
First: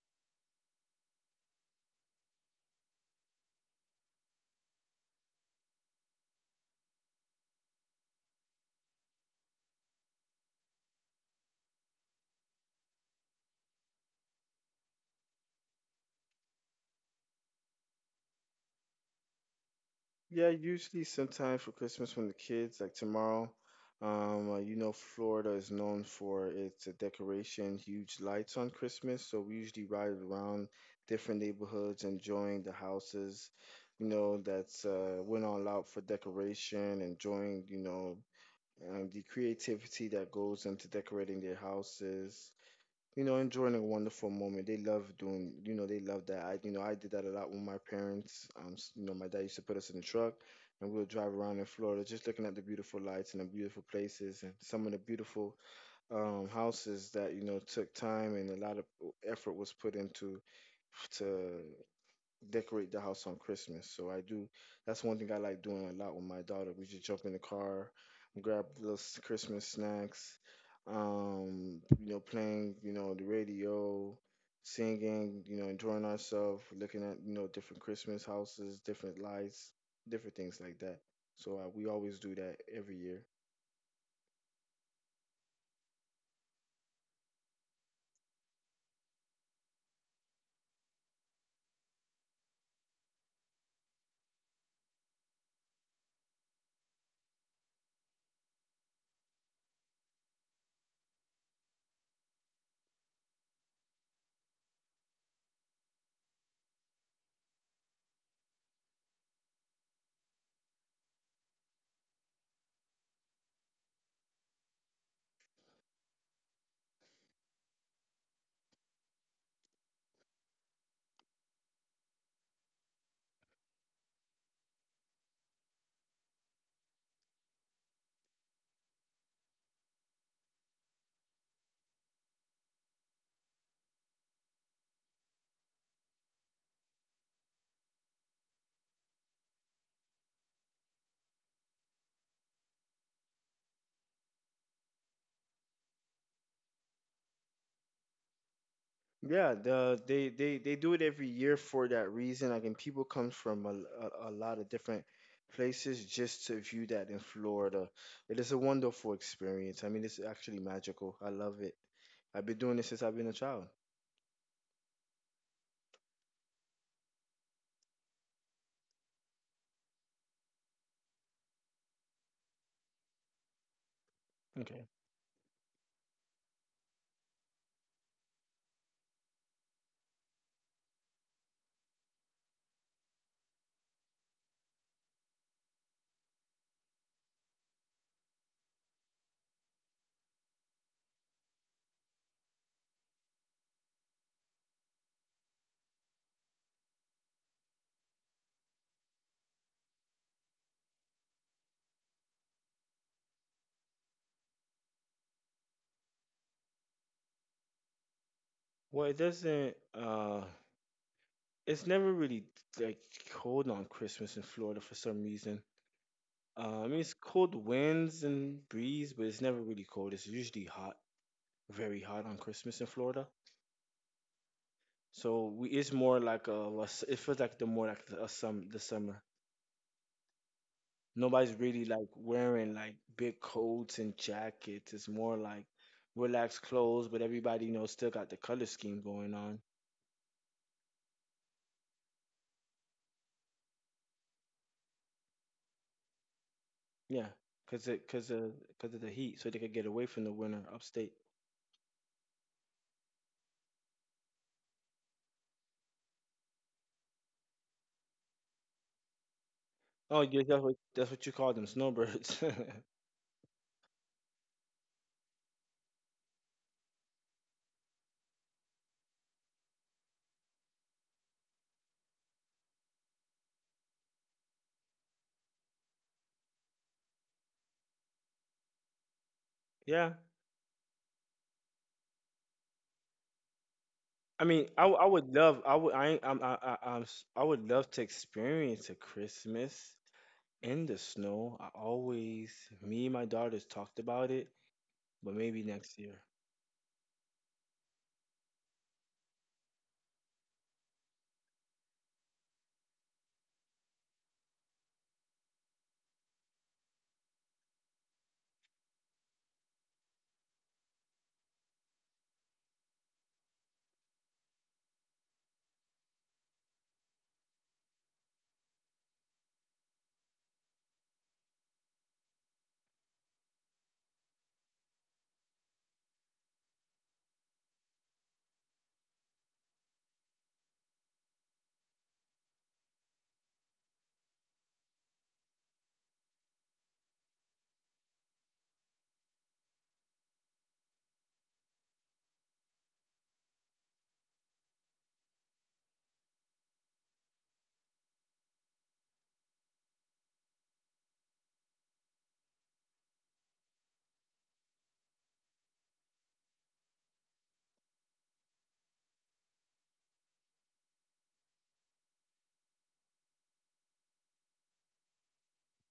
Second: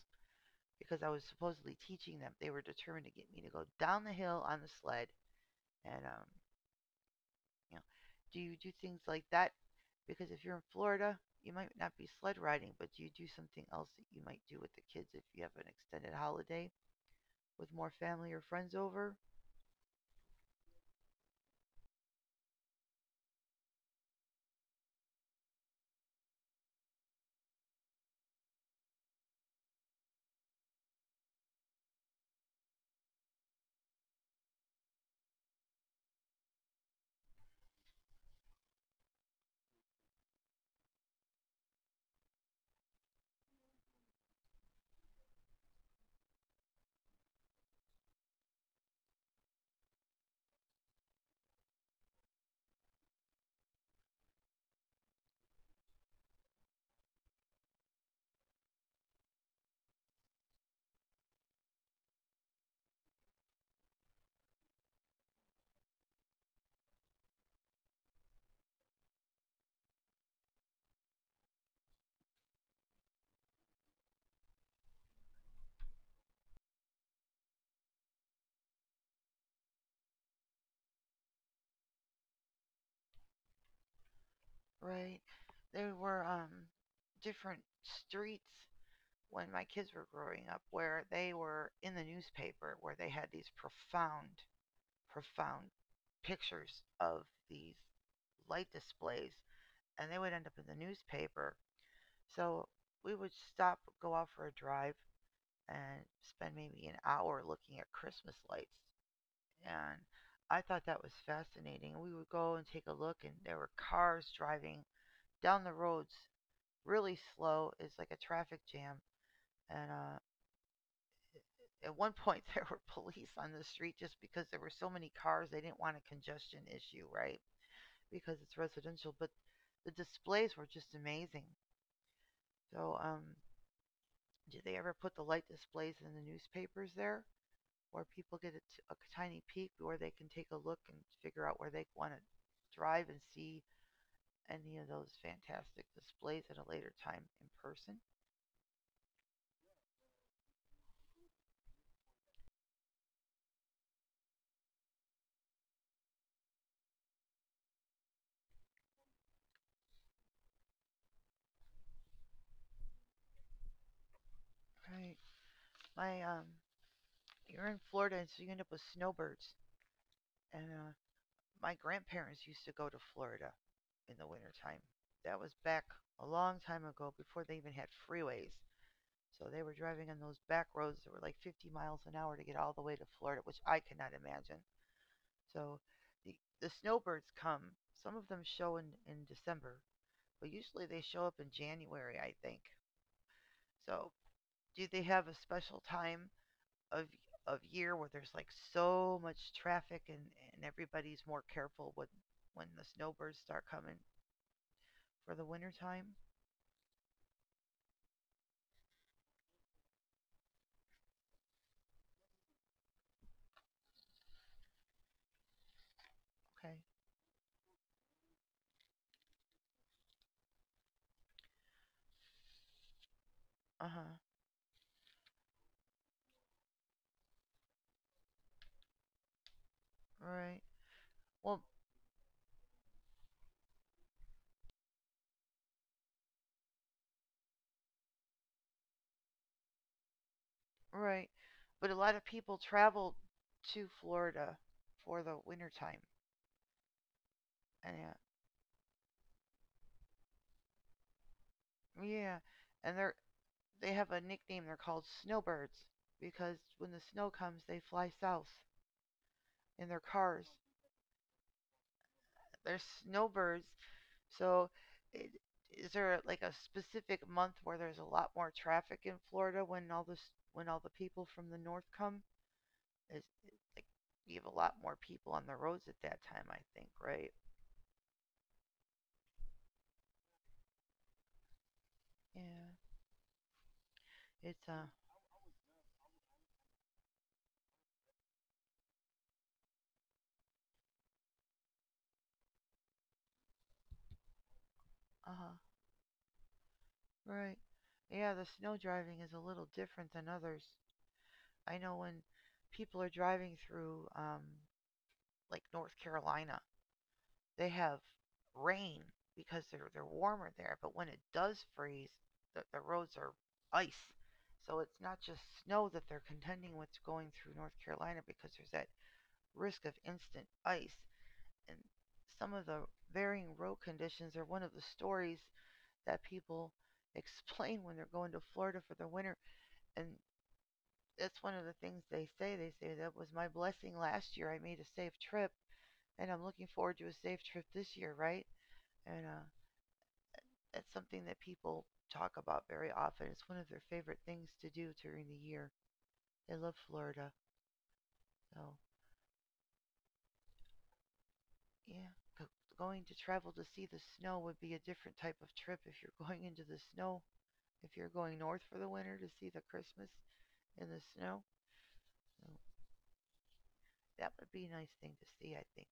Speaker 1: because I was supposedly teaching them. They were determined to get me to go down the hill on the sled, and you know, do you do things like that? Because if you're in Florida, you might not be sled riding, but do you do something else that you might do with the kids if you have an extended holiday with more family or friends over?
Speaker 2: Yeah, usually sometime for Christmas when the kids, like tomorrow, you know, Florida is known for its decoration, huge lights on Christmas. So we usually ride around different neighborhoods, enjoying the houses, you know, that's went all out for decoration, enjoying, you know, the creativity that goes into decorating their houses, you know, enjoying a wonderful moment. They love doing, you know, they love that. I, you know, I did that a lot with my parents. You know, my dad used to put us in the truck and we would drive around in Florida, just looking at the beautiful lights and the beautiful places and some of the beautiful houses that, you know, took time and a lot of effort was put into to decorate the house on Christmas. So I do. That's one thing I like doing a lot with my daughter. We just jump in the car, grab little Christmas snacks, you know, playing, you know, the radio, singing, you know, enjoying ourselves, looking at, you know, different Christmas houses, different lights, different things like that. So we always do that every year.
Speaker 1: Right. There were different streets when my kids were growing up where they were in the newspaper where they had these profound pictures of these light displays and they would end up in the newspaper. So we would stop, go out for a drive, and spend maybe an hour looking at Christmas lights. And I thought that was fascinating. We would go and take a look, and there were cars driving down the roads really slow. It's like a traffic jam. And at one <laughs> point, there were police on the street just because there were so many cars. They didn't want a congestion issue, right? Because it's residential. But the displays were just amazing. So, did they ever put the light displays in the newspapers there? Where people get a tiny peek where they can take a look and figure out where they want to drive and see any of those fantastic displays at a later time in person.
Speaker 2: Yeah, they do it every year for that reason. Like, and people come from a lot of different places just to view that in Florida. It is a wonderful experience. I mean, it's actually magical. I love it. I've been doing this since I've been a child.
Speaker 1: Right. My you're in Florida, and so you end up with snowbirds. And my grandparents used to go to Florida in the wintertime.
Speaker 2: Okay.
Speaker 1: That was back a long time ago, before they even had freeways. So they were driving on those back roads that were like 50 miles an hour to get all the way to Florida, which I cannot imagine. So the, the snowbirds come. Some of them show in December, but usually they show up in January, I think. So do they have a special time of of year where there's like so much traffic and everybody's more careful when the snowbirds start coming for the winter time?
Speaker 2: Well, it doesn't. It's never really like cold on Christmas in Florida for some reason.
Speaker 1: Okay.
Speaker 2: I mean, it's cold winds and breeze, but it's never really cold. It's usually hot, very hot on Christmas in Florida.
Speaker 1: Uh-huh.
Speaker 2: So it's more like it feels like the more like the, a sum the summer.
Speaker 1: Right.
Speaker 2: Nobody's
Speaker 1: Well,
Speaker 2: really like wearing like big coats and jackets. It's more like relaxed clothes, but everybody you know still got the color scheme going on.
Speaker 1: right. But a lot of people travel to Florida for the winter time.
Speaker 2: Yeah, cause
Speaker 1: And
Speaker 2: it cause of cause of the heat, so they could get away from the winter upstate.
Speaker 1: yeah, and they have a nickname. They're called snowbirds because when the snow comes, they fly south in their
Speaker 2: Oh, yeah,
Speaker 1: cars.
Speaker 2: that's what you call them, snowbirds. <laughs>
Speaker 1: They're snowbirds. So, i- is there like a specific month where there's a lot more traffic in Florida when all this when all the people from the north come? Is like you have a lot more people on the roads at that time, I think, right?
Speaker 2: Yeah,
Speaker 1: Yeah,
Speaker 2: I
Speaker 1: it's
Speaker 2: mean, I, w- I would love I would I ain't- I'm I I'm s- I would love to experience a Christmas in the snow. I always, me and my daughters talked about it,
Speaker 1: uh
Speaker 2: but
Speaker 1: huh,
Speaker 2: maybe next year.
Speaker 1: right. Yeah, the snow driving is a little different than others. I know when people are driving through like North Carolina, they have rain because they're warmer there. But when it does freeze, the roads are ice. So it's not just snow that they're contending with going through North Carolina because there's that risk of instant ice. And some of the varying road conditions are one of the stories that people <laughs> explain when they're going to Florida for the winter. And that's one of the things they say. They say that was my blessing last year. I made a safe trip and I'm looking forward to a safe trip this year, right? And that's something that people talk about very often. It's one of their favorite things to do during the year. They love Florida. So, yeah, going to travel to see the snow would be a different type of trip if you're <laughs> going into the snow. If you're going north for the winter to see the Christmas in the snow, so that would be a nice thing to see, I think.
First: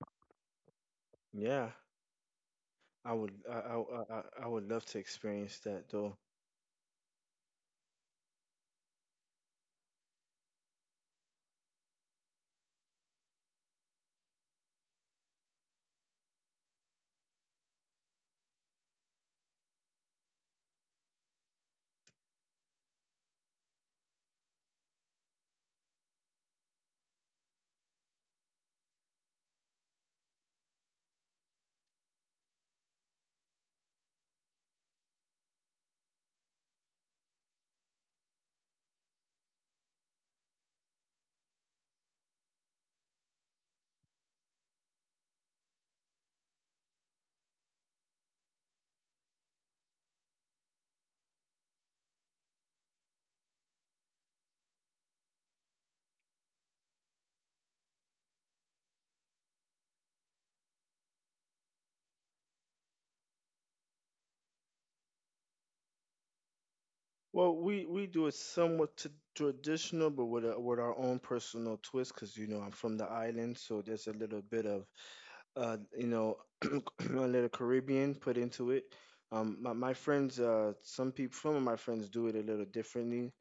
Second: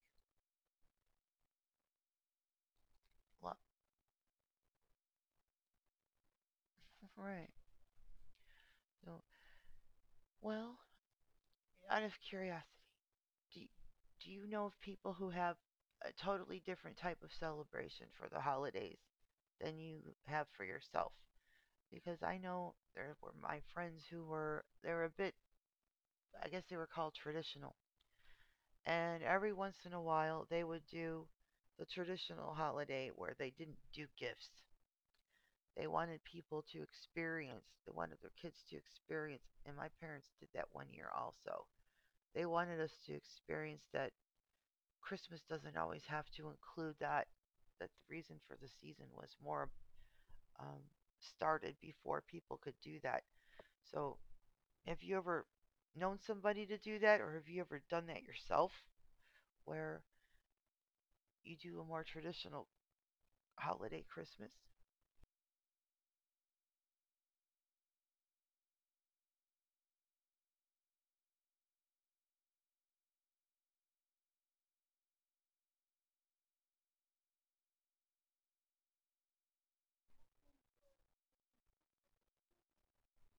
Speaker 2: Yeah,
Speaker 1: Lo-
Speaker 2: I would love to experience that though.
Speaker 1: Right. So, well, out of curiosity, do, do you know of people who have a totally different type of celebration for the holidays than you have for yourself? Because I know there were my friends who were they were a bit I guess they were called traditional. And every once in a while they would do the traditional holiday where they didn't do gifts. They wanted people to experience, they wanted their kids to experience, and my parents did that one year also. They wanted us to experience that Christmas doesn't always have to include that. That the reason for the season was more um, started before people could do that. So, have you ever known somebody to do that, or have you ever done that yourself, where you do a more traditional holiday Christmas?
Speaker 2: Well, we do it somewhat traditional, but with with our own personal twist, because you know I'm from the island, so there's a little bit of, you know, <clears throat> a little Caribbean put into it. My friends, some people, some of my friends do it a little differently,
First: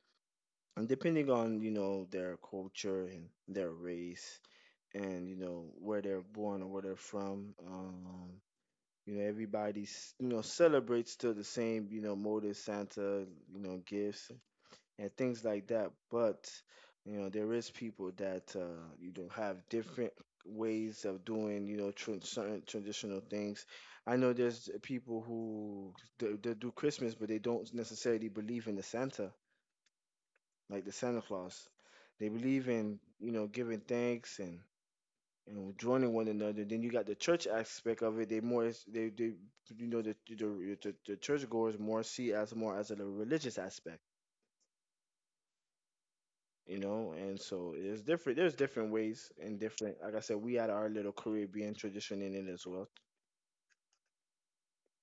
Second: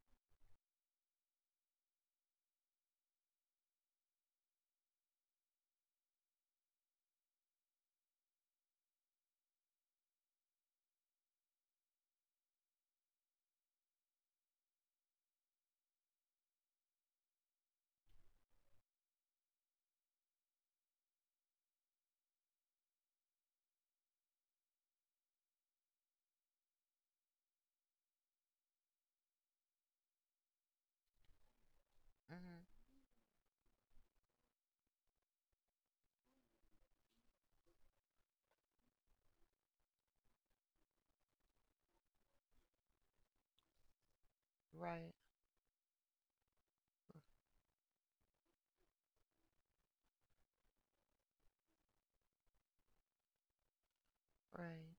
Speaker 2: and depending on you know their culture and their race and you know where they're born or where they're from. You know, everybody's you know celebrates still the same you know motive, Santa, you know gifts and things like that. But you know, there is people that you know have different ways of doing you know certain traditional things. I know there's people who they do Christmas, but they don't necessarily believe in the Santa, like the Santa Claus. They
Speaker 1: hmm
Speaker 2: believe in you know giving thanks and you know joining one another. Then you got the church aspect of it. They you know the churchgoers more see as more as a religious aspect,
Speaker 1: Right,
Speaker 2: you know. And so it's different. There's different ways and different. Like I said, we had our little Caribbean tradition in it as well,
Speaker 1: right.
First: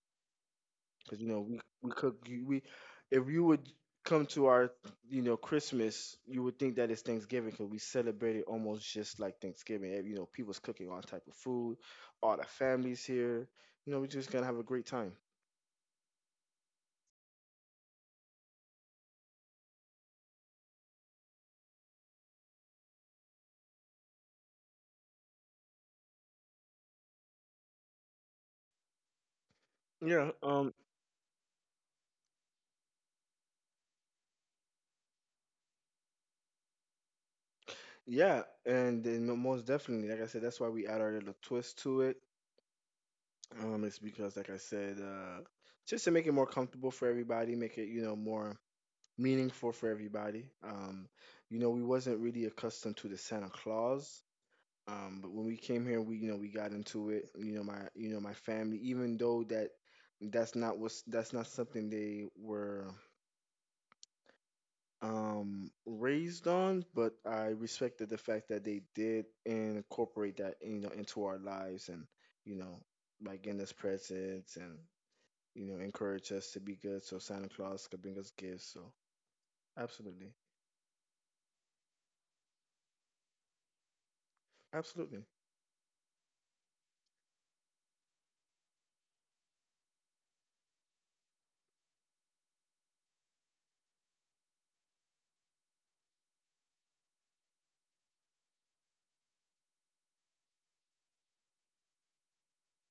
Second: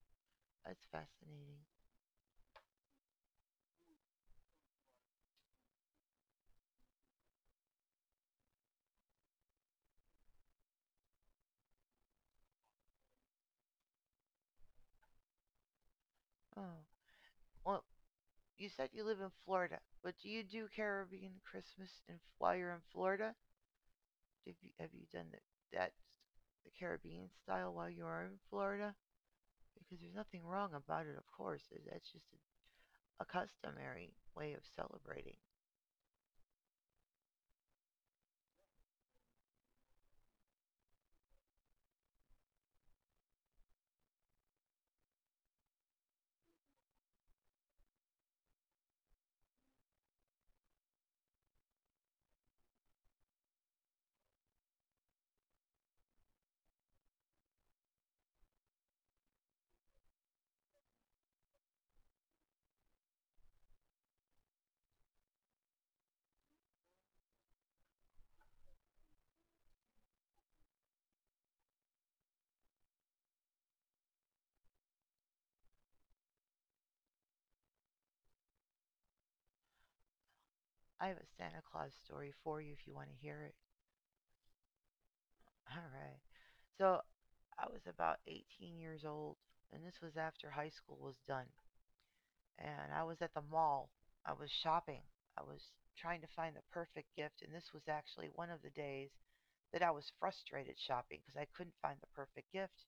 Speaker 1: That's
Speaker 2: because you know we
Speaker 1: fascinating.
Speaker 2: we cook. We If you would come to our you know Christmas, you would think that it's Thanksgiving, because we celebrate it almost just like Thanksgiving. Eh, you know people's cooking all type of food, all the families here, you know we're just gonna have a great time.
Speaker 1: Oh, well, you said you live in Florida, but do you do Caribbean Christmas and while you're in Florida? Have you done that the Caribbean style while you are in Florida? Because there's
Speaker 2: Yeah,
Speaker 1: nothing wrong about it, of course. That's just a customary way of celebrating.
Speaker 2: yeah, and then most definitely, like I said, that's why we add our little twist to it. It's because, like I said, just to make it more comfortable for everybody, make it, you know, more meaningful for everybody. You know, we wasn't really accustomed to the Santa Claus. But when we came here, we, you know, we got into it. You know, my family, even though that that's not something they were raised on. But I respected the fact that they did incorporate that, you know, into our lives and, you know, like in this presents and, you know, encourage us to be good so Santa Claus could bring us gifts. So absolutely.
Speaker 1: I have a Santa Claus story for you if you want to hear it.
Speaker 2: Absolutely.
Speaker 1: <laughs> All right. So I was about 18 years old, and this was after high school was done. And I was at the mall. I was shopping. I was trying to find the perfect gift, and this was actually one of the days that I was frustrated shopping because I couldn't find the perfect gift.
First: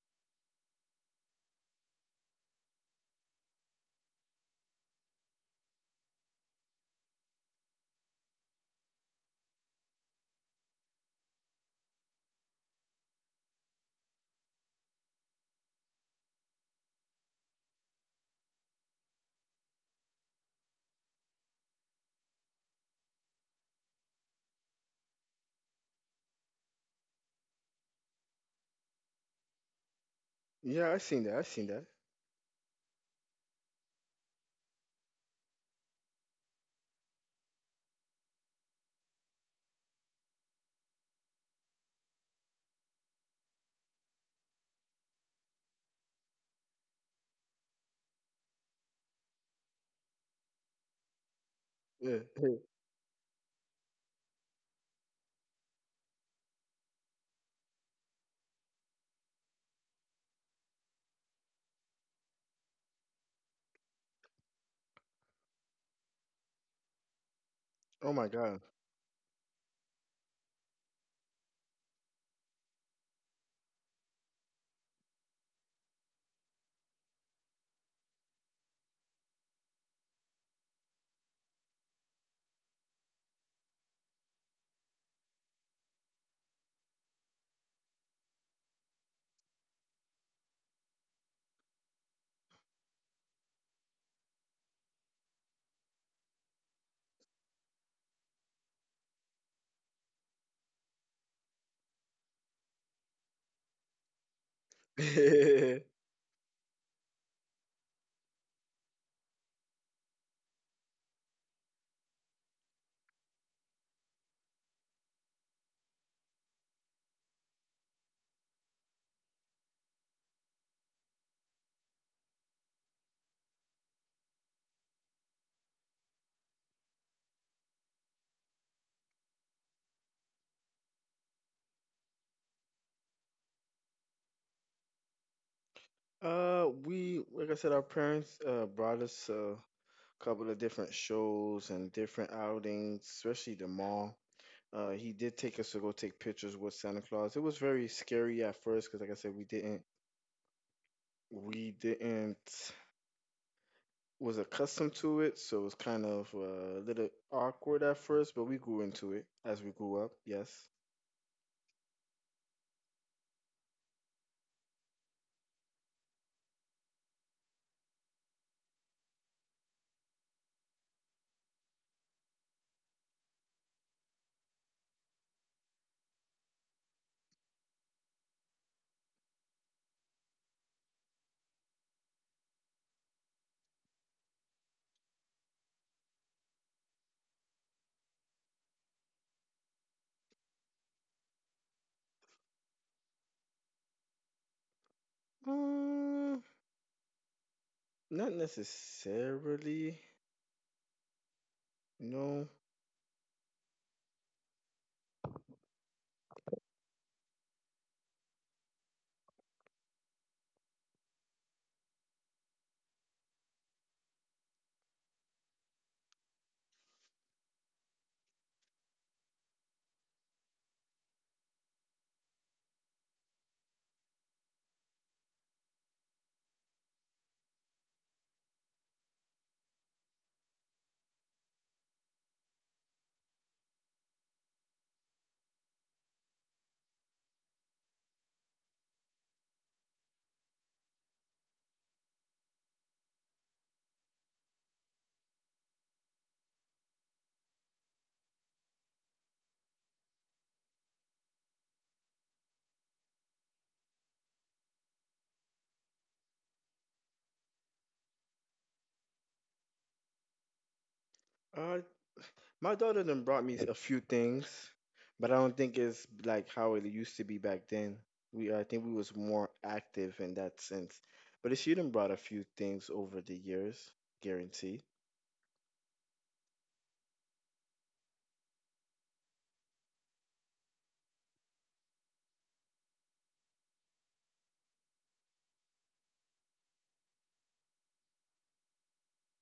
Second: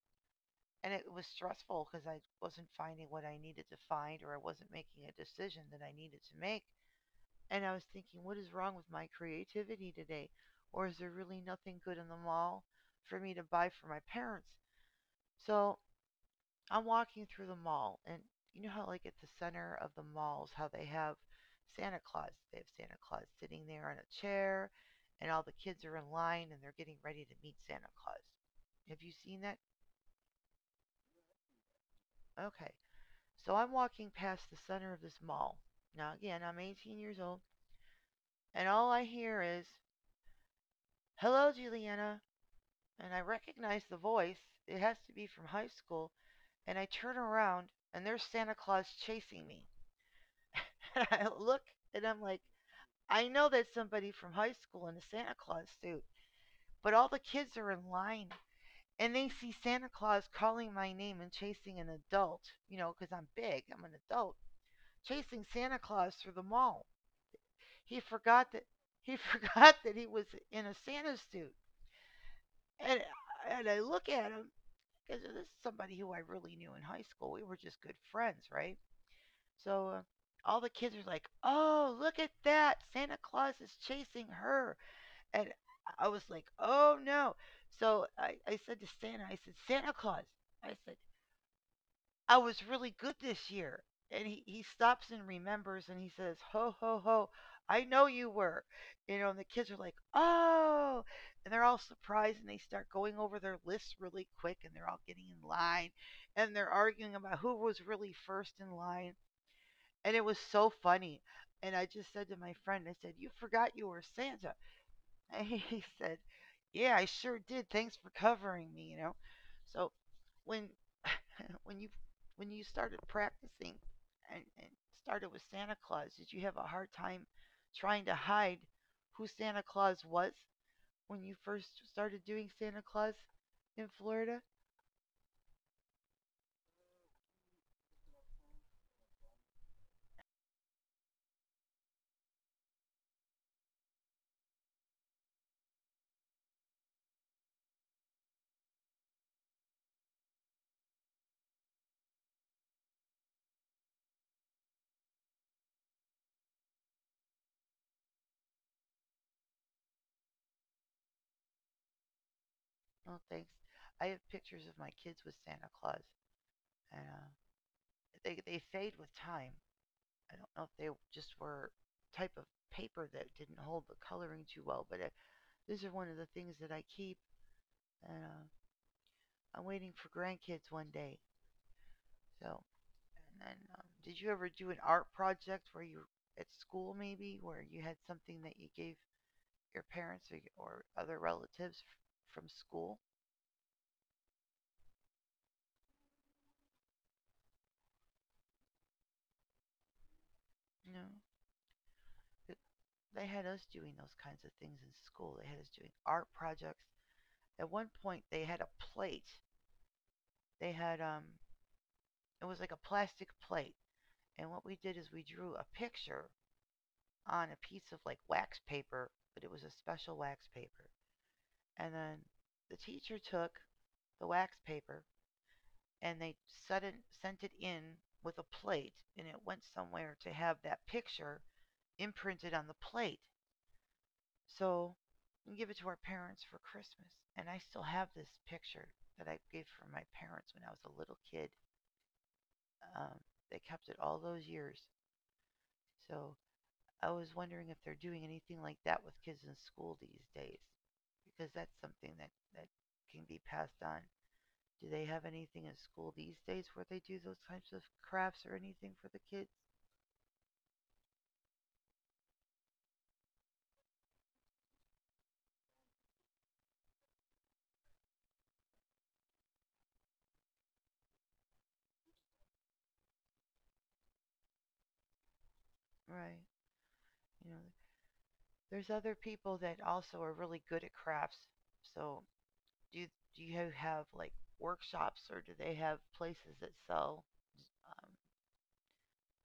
Speaker 1: And it was stressful because I wasn't finding what I needed to find or I wasn't making a decision that I needed to make. And I was thinking, what is wrong with my creativity today? Or is there really nothing good in the mall for me to buy for my parents? So I'm walking through the mall, and you know how, like, at the center of the malls, how they have Santa Claus? They have Santa Claus sitting there on a chair, and all the kids are in line and they're getting ready to meet Santa Claus. Have you seen that?
Speaker 2: Yeah, I seen that.
Speaker 1: Okay. So I'm walking past the center of this mall. Now, again, I'm 18 years old, and all I hear is, "Hello, Juliana." And I recognize the voice. It has to be from high school. And I turn around, and there's Santa Claus chasing me. <laughs> And I look, and
Speaker 2: Yeah.
Speaker 1: I'm like, I know that's somebody from high school in a Santa Claus suit, but all the kids are in line and they see Santa Claus calling my name and chasing an adult, you know, because 'cause I'm big, I'm an adult, chasing Santa Claus through the mall. He
Speaker 2: <laughs> Oh my
Speaker 1: forgot
Speaker 2: god.
Speaker 1: that he <laughs> forgot that he was in a Santa suit. And and I look at him because this is somebody who I really knew in high school. We were just good friends, right? So all the kids are like, "Oh, look at that! Santa Claus is chasing her!" And I was like, "Oh no!" So I said to Santa, I said, "Santa Claus," I said, I was really good this year. And he stops and remembers and he says, "Ho, ho, ho, I know you were." You know, and the kids are like, "Oh." And they're all surprised and they start going over their lists really quick and they're all getting in line
Speaker 2: <laughs>
Speaker 1: and they're arguing about who was really first in line. And it was so funny. And I just said to my friend, I said, "You forgot you were Santa." <laughs> And he said, "Yeah, I sure did. Thanks for covering me, you know." So when <clears throat> when you when you started practicing and started with Santa Claus, did you have a hard time trying to hide who Santa Claus was when you first started doing Santa Claus in Florida?
Speaker 2: We, like I said, our parents brought us a couple of different shows and different outings, especially the mall. He did take us to go take pictures with Santa Claus. It was very scary at first because, like I said, we didn't was accustomed to it, so it was kind of a little awkward at first. But we grew into it as we grew up. Yes.
Speaker 1: No, thanks. I have pictures of my kids with Santa Claus, and they fade with time. I don't know if they just were type of paper that didn't hold the coloring too well, but these are one of the things that I keep. And I'm waiting for grandkids one day, so. And then, did you ever do an art project where you at school maybe where you had something that you gave your parents or other relatives from school?
Speaker 2: uh, Not necessarily.
Speaker 1: You know,
Speaker 2: No.
Speaker 1: Th- they had us doing those kinds of things in school. They had us doing art projects. At one point, they had a plate. They had it was like a plastic plate, and what we did is we drew a picture on a piece of like wax paper, but it was a special wax paper. And then the teacher took the wax paper and they set it, sent it in with a plate, and it went somewhere to have that picture imprinted on the plate. So we give it to our parents for Christmas. And I still have this picture that I gave for my parents when I was a little kid. Um, they kept it all those years. So I was wondering if they're doing anything like that with kids in school these days, because that's something that can be passed on. Do they have anything at school these days where they do those types of crafts or anything for the kids?
Speaker 2: Uh, My daughter done brought me a few things, but I don't think it's like how it used to be back then. We I think we was more active in that sense. But she done brought a few things over the years, guaranteed.
Speaker 1: Right. You know, there's other people that also are really good at crafts. So, do do you have like workshops or do they have places that sell um,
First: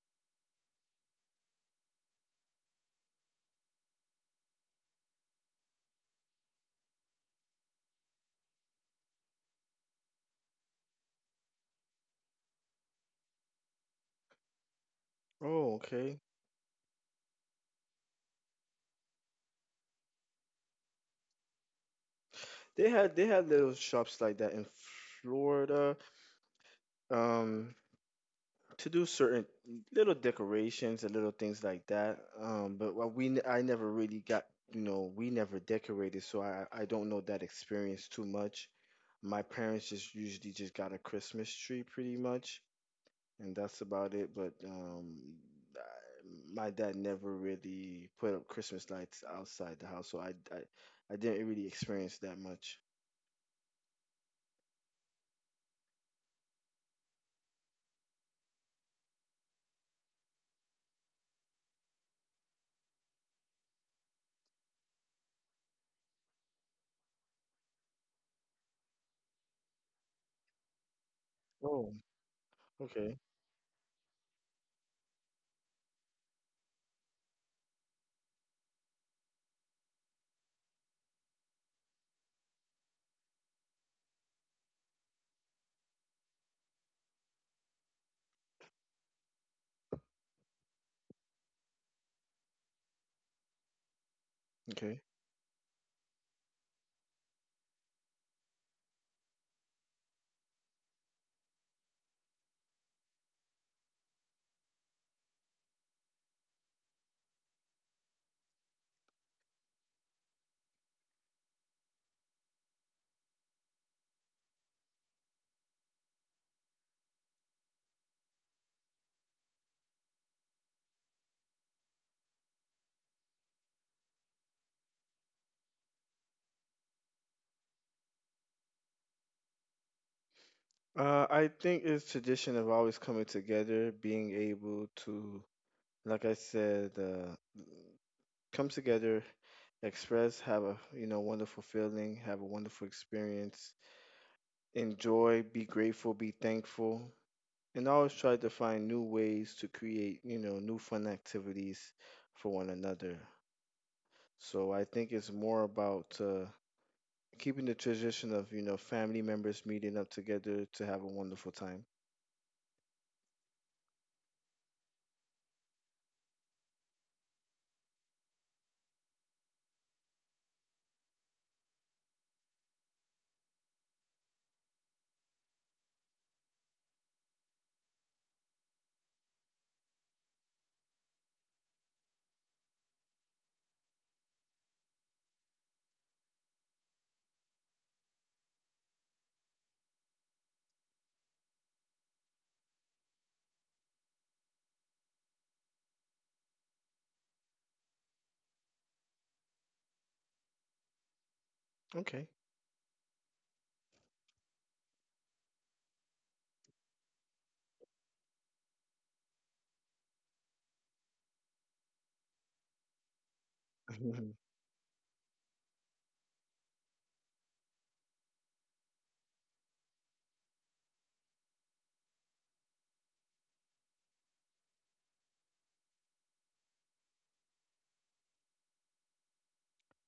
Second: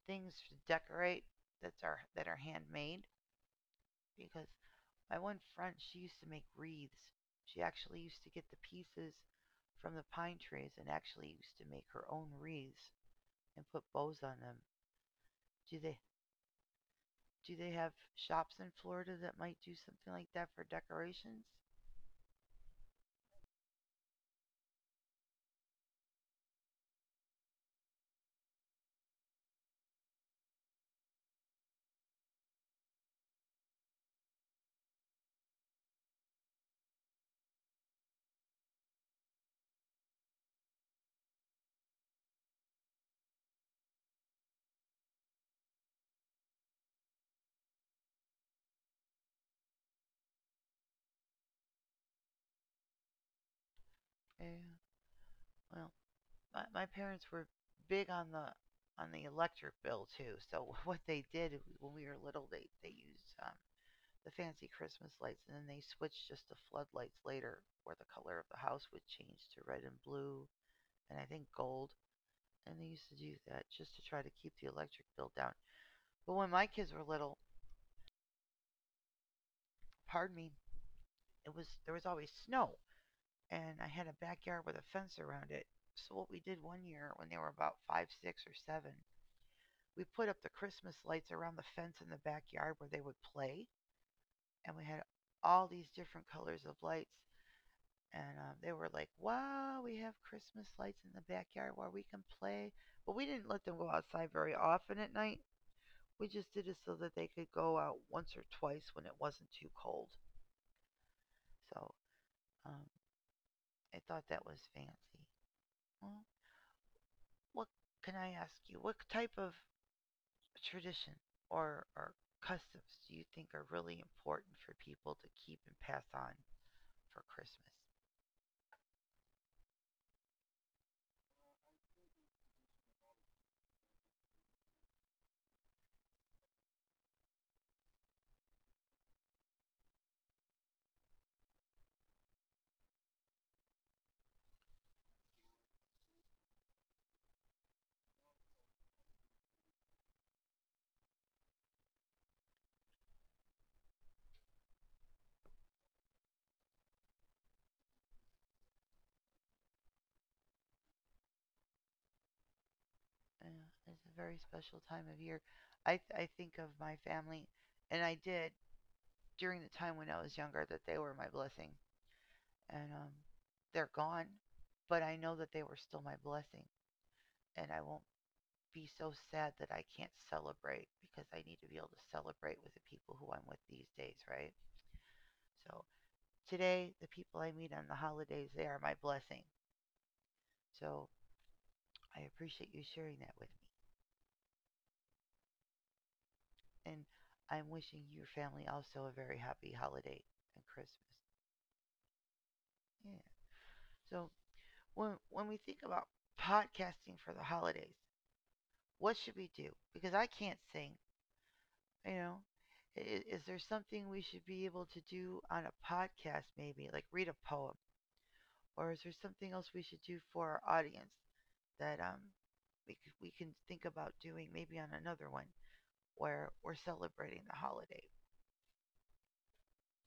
Speaker 1: things to decorate that are handmade? Because my one friend, she used to make wreaths. She actually used to get the pieces from the pine trees and actually used to make her own wreaths and put bows on them.
Speaker 2: Oh,
Speaker 1: Do they
Speaker 2: okay.
Speaker 1: do they have shops in Florida that might do something like that for decorations?
Speaker 2: They had little shops like that in Florida, um, to do certain little decorations and little things like that. But what we n- I never really got, you know, we never decorated, so I don't know that experience too much. My parents just usually just got a Christmas tree pretty much, and that's about it. But I, my dad never really put up Christmas lights outside the house, so I didn't really experience that much.
Speaker 1: Yeah. Well, my parents were big on the electric bill too. So <laughs> what they did when we were little, they used the fancy Christmas lights, and then they switched just to floodlights later, where the color of the house would change to red and blue, and I think gold.
Speaker 2: Oh,
Speaker 1: And they used to
Speaker 2: okay,
Speaker 1: do that just to try to keep the electric bill down. But when my kids were little, pardon me, it was there was always snow and I had a backyard with a fence around it. So what we did one year when they were about five, six, or seven, we put up the Christmas lights around the fence in the backyard where they would play, and we had
Speaker 2: okay.
Speaker 1: all these different colors of lights. And they were like, "Wow, we have Christmas lights in the backyard where we can play." But we didn't let them go outside very often at night. We just did it so that they could go out once or twice when it wasn't too cold. So um, I thought that was fancy. Well, what can I ask you? What type of tradition or customs do you think are really important for people to keep and pass on for Christmas?
Speaker 2: I think it's tradition of always coming together, being able to, like I said, come together, express, have a wonderful feeling, have a wonderful experience enjoy, be grateful, be thankful, and always try to find new ways to create, new fun activities for one another. So I think it's more about keeping the tradition of, family members meeting up together to have a wonderful time.
Speaker 1: Uh, it's a very special time of year. I think of my family, and I did during the time when I was younger that they were my blessing, and they're gone, but I know that they were still my blessing, and I won't be so sad that I can't celebrate because I need to be able to celebrate with the people who I'm with these days, right? So today, the people I meet on the holidays, they are my blessing. So I appreciate you sharing that with me. And I'm wishing your family also a very happy holiday and Christmas.
Speaker 2: Okay.
Speaker 1: Yeah. So when we think about podcasting for the holidays, what should we do? Because I can't sing, you know. I- Is there something we
Speaker 2: <laughs>
Speaker 1: should be able to do on a podcast maybe, like read a poem? Or is there something else we should do for our audience that we, we can think about doing maybe on another one, where we're celebrating the holiday.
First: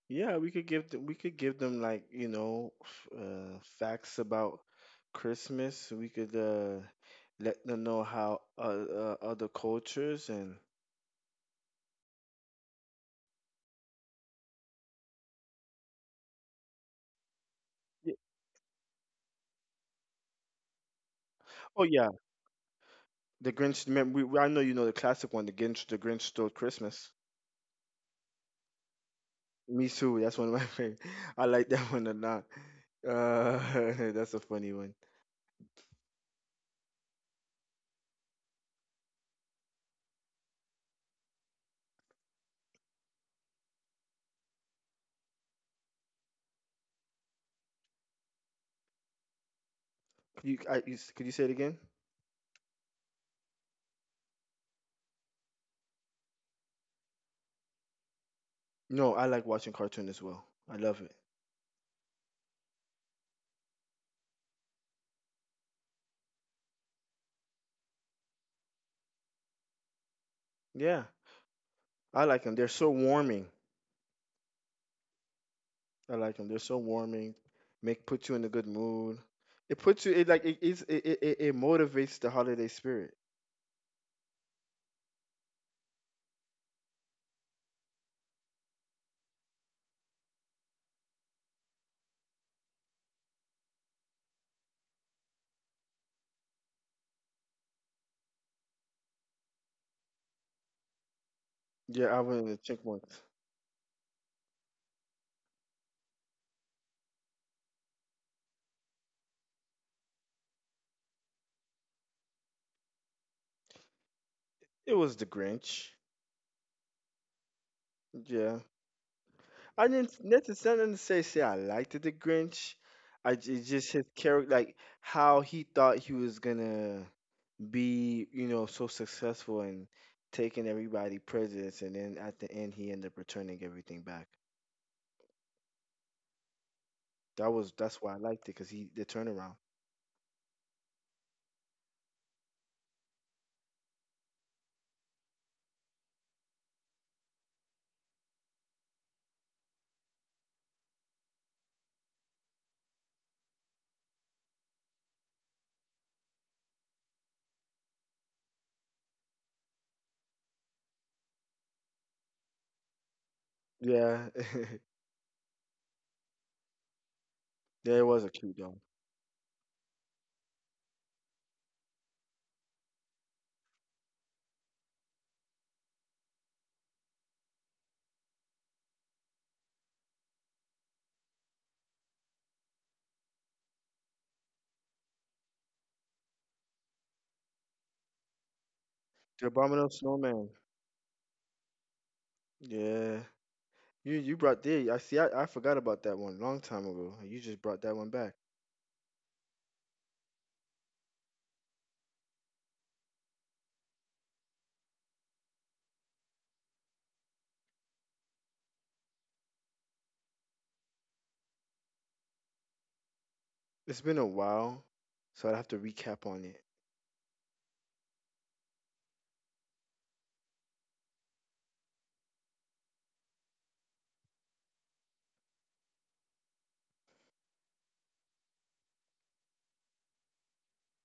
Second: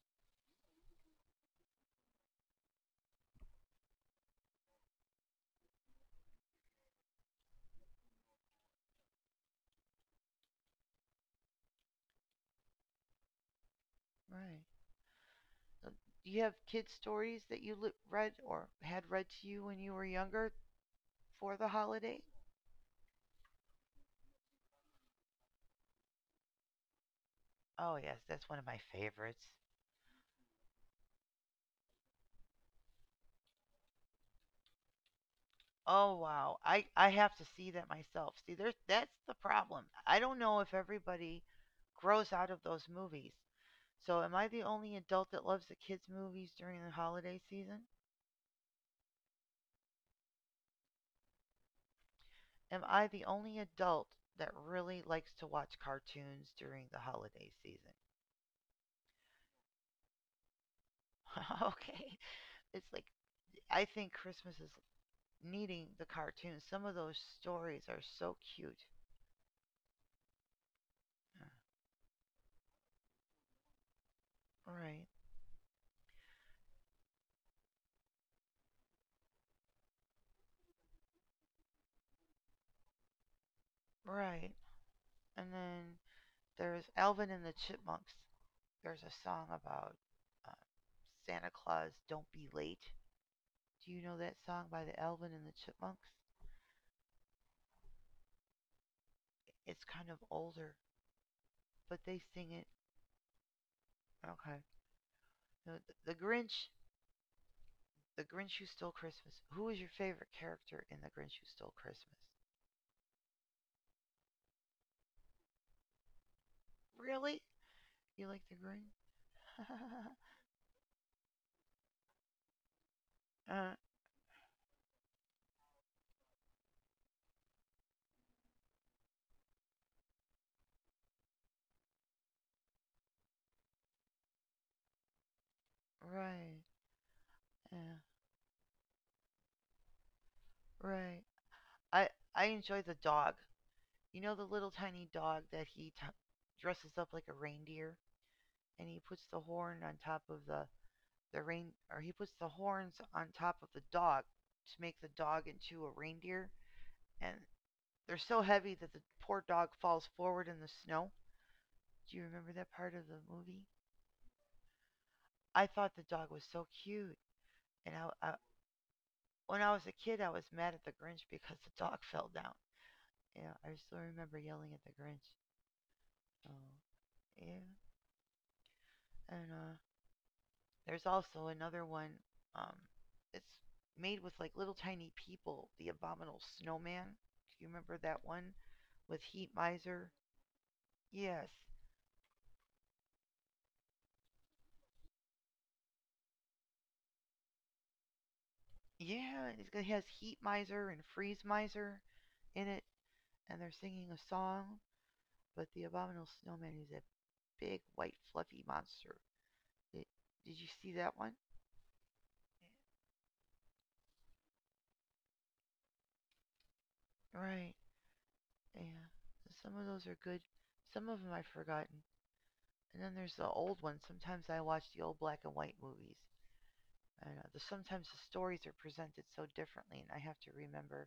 Speaker 2: Yeah, we could give them like, facts about Christmas. We could let them know how other cultures and
Speaker 1: Right. So do you have kid stories that you
Speaker 2: Yeah.
Speaker 1: read or had read to you when you were younger for the
Speaker 2: Oh yeah,
Speaker 1: holiday?
Speaker 2: the Grinch. I know you know the classic one, the Grinch. The Grinch stole Christmas.
Speaker 1: Oh yes, that's one of my favorites.
Speaker 2: Me too. That's one of my <laughs> favorite. I like that one a lot. Uh, <laughs> that's a funny one.
Speaker 1: Oh wow, I have to see that myself. See, there's that's the problem. I don't know if everybody grows out of those movies. So am I the only adult that loves the kids movies during the holiday season?
Speaker 2: Could you say it again?
Speaker 1: Am I the only adult that really likes to watch cartoons during the holiday season?
Speaker 2: No, I like watching cartoon as well. I love it.
Speaker 1: <laughs> Okay. It's like I think Christmas is needing the cartoons. Some of those stories are so cute.
Speaker 2: Yeah, I like them. They're so warming.
Speaker 1: Right,
Speaker 2: I like them. They're so warming. Make put you in a good mood. It puts you. It like it is. It motivates the holiday spirit.
Speaker 1: right. And then there's Alvin and the Chipmunks. There's a song about uh, Santa Claus, Don't Be Late. Do you know that song by the Alvin and the Chipmunks? It's kind of older, but
Speaker 2: Yeah, I
Speaker 1: they
Speaker 2: went in
Speaker 1: sing
Speaker 2: the
Speaker 1: it.
Speaker 2: chipmunks.
Speaker 1: Okay. No, The Grinch, The Grinch Who Stole Christmas. Who is your favorite character in The Grinch Who Stole Christmas?
Speaker 2: It was the Grinch.
Speaker 1: Really? You like The
Speaker 2: Yeah,
Speaker 1: Grinch?
Speaker 2: I didn't necessarily say I liked the Grinch.
Speaker 1: <laughs>
Speaker 2: It's
Speaker 1: uh,
Speaker 2: just his character, like how he thought he was gonna be, so successful and taking everybody presents, and then at the end he ended up returning everything back.
Speaker 1: Right.
Speaker 2: That was
Speaker 1: Yeah.
Speaker 2: that's why I liked it because he the turnaround.
Speaker 1: Right. I I enjoy the dog. You know the little tiny dog that he dresses up like a reindeer and he puts the horn on top of the rein or he puts the horns on top of the dog to make the dog into a reindeer and they're so heavy that the poor dog falls forward in the snow. Do you remember that part of the movie?
Speaker 2: Yeah, <laughs>
Speaker 1: I thought the dog was so cute and
Speaker 2: yeah, it was a
Speaker 1: I
Speaker 2: cute dog.
Speaker 1: when I was a kid I was mad at the Grinch because the dog <laughs> fell down. Yeah, I still remember yelling at the Grinch. So yeah, and there's also another one. Um, it's made with like little tiny people. The Abominable Snowman. Do you remember that one with
Speaker 2: The
Speaker 1: Heat
Speaker 2: Abominable
Speaker 1: Miser?
Speaker 2: Snowman.
Speaker 1: Yes.
Speaker 2: Yeah, you brought the I see. I forgot about that one long time ago. You just brought that one back.
Speaker 1: Yeah, it has Heat Miser and Freeze Miser in it, and they're singing a song. But the Abominable Snowman is a big white fluffy monster. Did, did you see that one?
Speaker 2: It's been a while, so I'd have to recap on it.
Speaker 1: Right. Yeah. Some of those are good. Some of them I've forgotten. And then there's the old one. Sometimes I watch the old black and white movies. I don't know. Sometimes the stories are presented so differently, and I have to remember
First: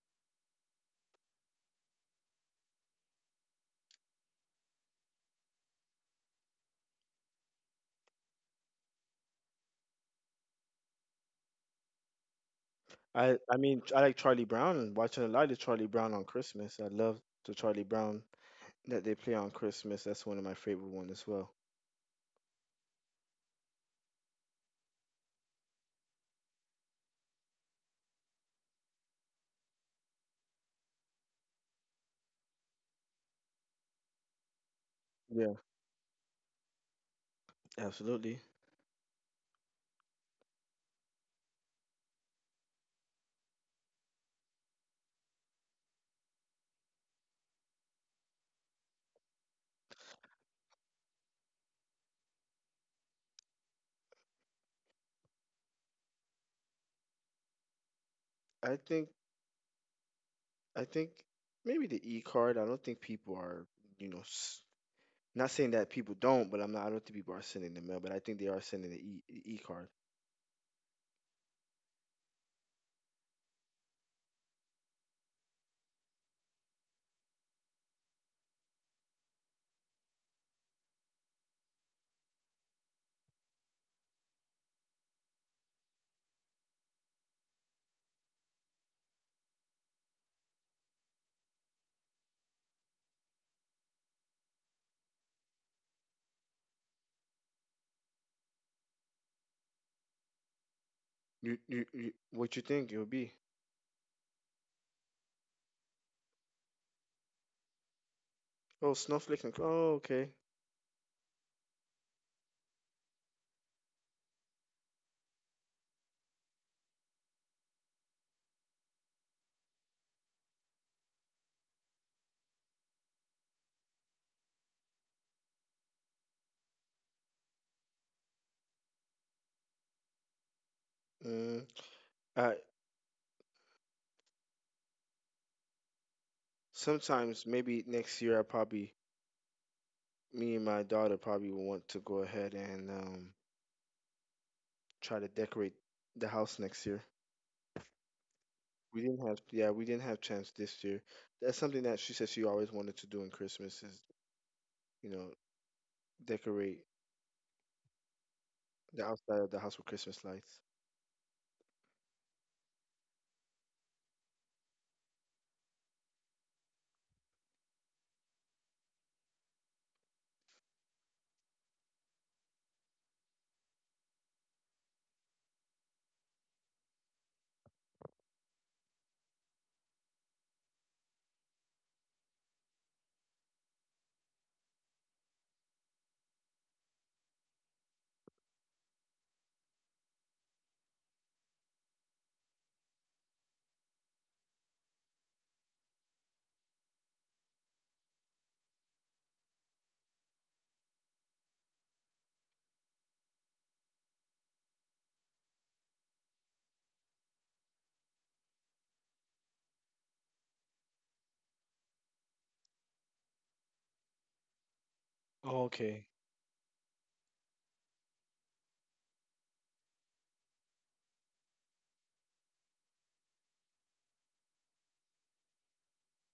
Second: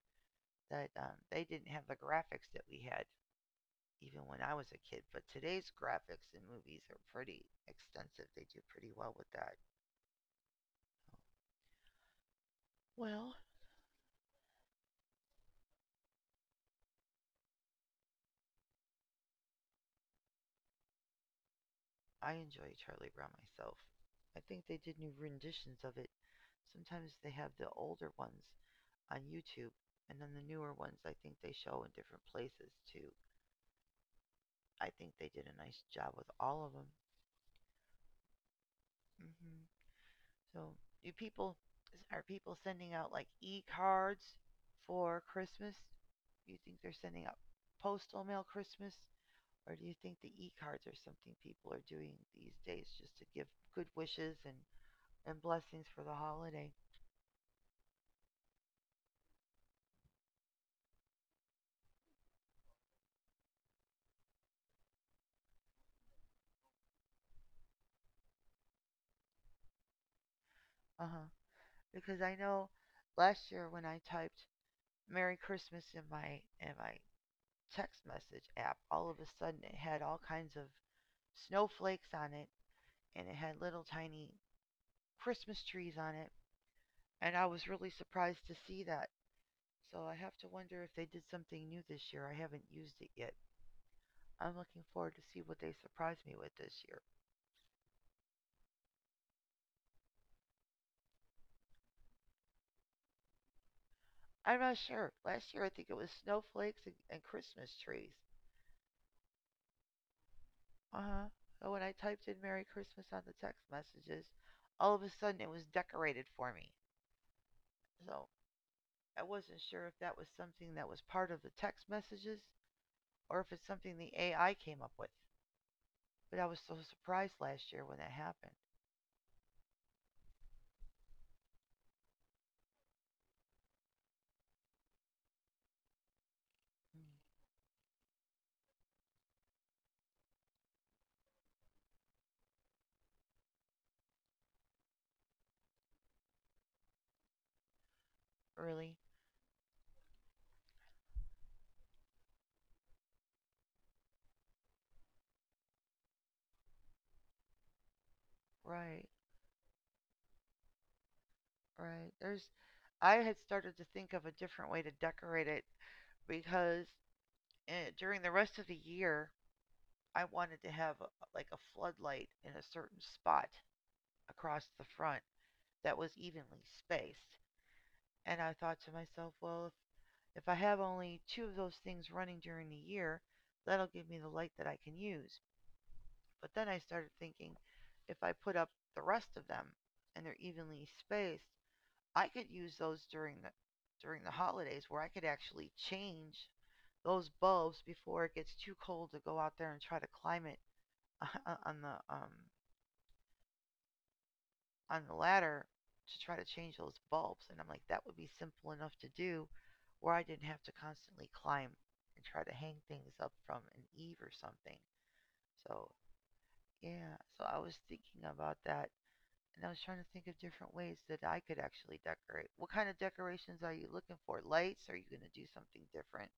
Speaker 1: that they didn't have the graphics that we had even when I was a kid. But today's graphics in movies are pretty extensive. They do pretty well with that. Well,
Speaker 2: I mean I like Charlie Brown and watching a lot of Charlie Brown on Christmas. I love the Charlie Brown that they play on Christmas. That's one of my favorite ones as well.
Speaker 1: I enjoy Charlie Brown myself. I think they did new renditions of it. Sometimes they have the older ones on YouTube, and then the newer ones I think they show in different places too. I think they did a
Speaker 2: Yeah,
Speaker 1: nice job with all of them.
Speaker 2: absolutely.
Speaker 1: hmm So, do people are people sending out like e-cards for Christmas? Do you think they're sending out postal mail Christmas, or do you think the e-cards are something people are doing these days just to give good wishes and blessings for the holiday?
Speaker 2: I think I think maybe the E card. I don't think people are you know s- not saying that people don't, but I'm not. I don't think people are sending the mail, but I think they are sending the E card.
Speaker 1: Uh huh. Because I know last year when I typed "Merry Christmas" in my text message app, all of a sudden it had all kinds of snowflakes on it and it had little tiny Christmas trees on it. And I was really surprised to see that. So I have to wonder if they did something new this year. I haven't used it yet. I'm looking forward to see what they surprise me with this year.
Speaker 2: You what you think it'll be?
Speaker 1: I'm not sure. Last year I think it was snowflakes and Christmas trees.
Speaker 2: Oh, snowflake and oh okay.
Speaker 1: Uh huh. So when I typed in Merry Christmas on the text messages, all of a sudden it was decorated for me. So I wasn't sure if that was something that was part of the text messages or if it's something the AI came up with. But I was so surprised last year when that happened.
Speaker 2: Mm. Uh, Sometimes maybe next year I probably me and my daughter probably will want to go ahead and try to decorate the house next year.
Speaker 1: Really?
Speaker 2: We didn't have, yeah, we didn't have chance this year. That's something that she said she always wanted to do in Christmas is, you know, decorate
Speaker 1: Right,
Speaker 2: the outside of the house with Christmas lights.
Speaker 1: right. I had started to think of a different way to decorate it because during the rest of the year, I wanted to have like a floodlight in a certain spot across the front that was evenly spaced. And I thought to myself, well, if I have only two of those things running during the year, that'll give me the light that I can use. But then I started thinking if I put up the rest of them and they're evenly spaced, I could use those during the holidays where I could actually change those bulbs before it gets too cold to go out there and try to climb it <laughs> on the um, on the ladder to try to change those bulbs. And I'm like, that would be simple enough to do, where I didn't have to constantly climb and try to hang things up from an eave or something. So
Speaker 2: Okay.
Speaker 1: yeah, so I was thinking about that and I was trying to think of different ways that I could actually decorate. What kind of decorations are you looking for? Lights? Are you going to do something different?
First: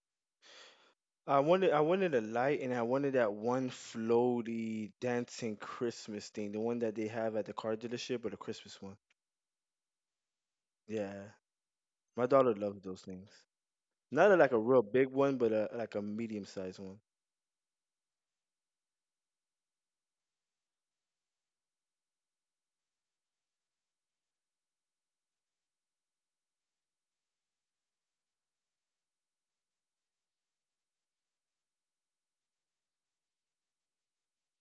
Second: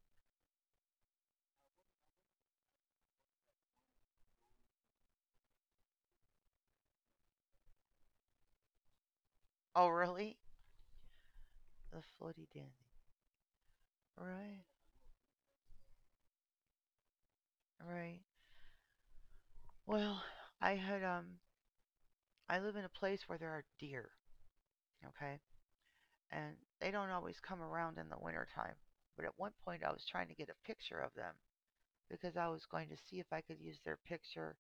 Speaker 2: I wanted a light, and I wanted that one floaty dancing Christmas thing, the one that they have at the car dealership, but a Christmas one.
Speaker 1: Oh, really?
Speaker 2: Yeah,
Speaker 1: The
Speaker 2: my
Speaker 1: floaty
Speaker 2: daughter loves
Speaker 1: dandy.
Speaker 2: those things. Not like a
Speaker 1: Right,
Speaker 2: real big one, but like a medium sized one.
Speaker 1: right. Well, I had I live in a place where there are deer. Okay, and they don't always come around in the wintertime. But at one point, I was trying to get a picture of them because I was going to see if I could use their picture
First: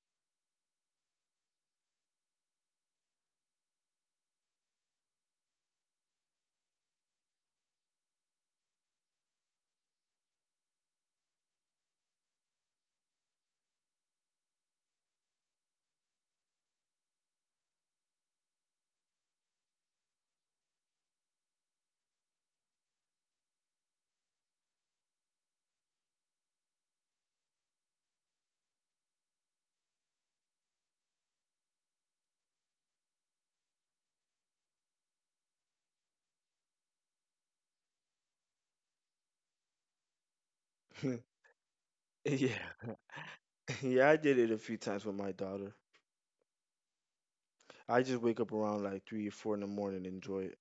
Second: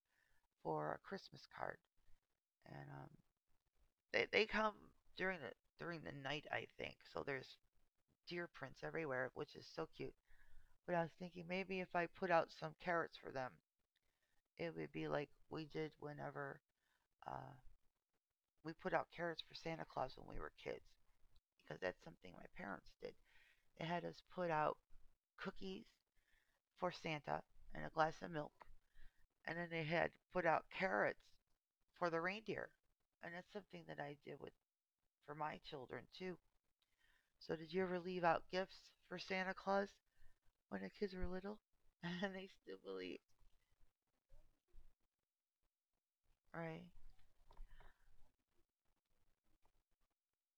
Speaker 1: for a Christmas card. And they come during the during the night, I think. So there's deer prints everywhere, which is so cute. But I was thinking maybe if I put out some carrots for them, it would be like we did whenever uh, we put out carrots for Santa Claus when we were kids, because that's something my parents did. They had us put out cookies for Santa and a glass of milk, and then they had put out carrots for the reindeer. And that's something that I did with for my children too. So did you ever leave out gifts for Santa Claus when the kids were
Speaker 2: <laughs>
Speaker 1: little? <laughs> And they still
Speaker 2: Yeah,
Speaker 1: believe,
Speaker 2: <laughs> yeah, I did it a few times with my daughter.
Speaker 1: right?
Speaker 2: I just wake up around like 3 or 4 in the morning and enjoy it.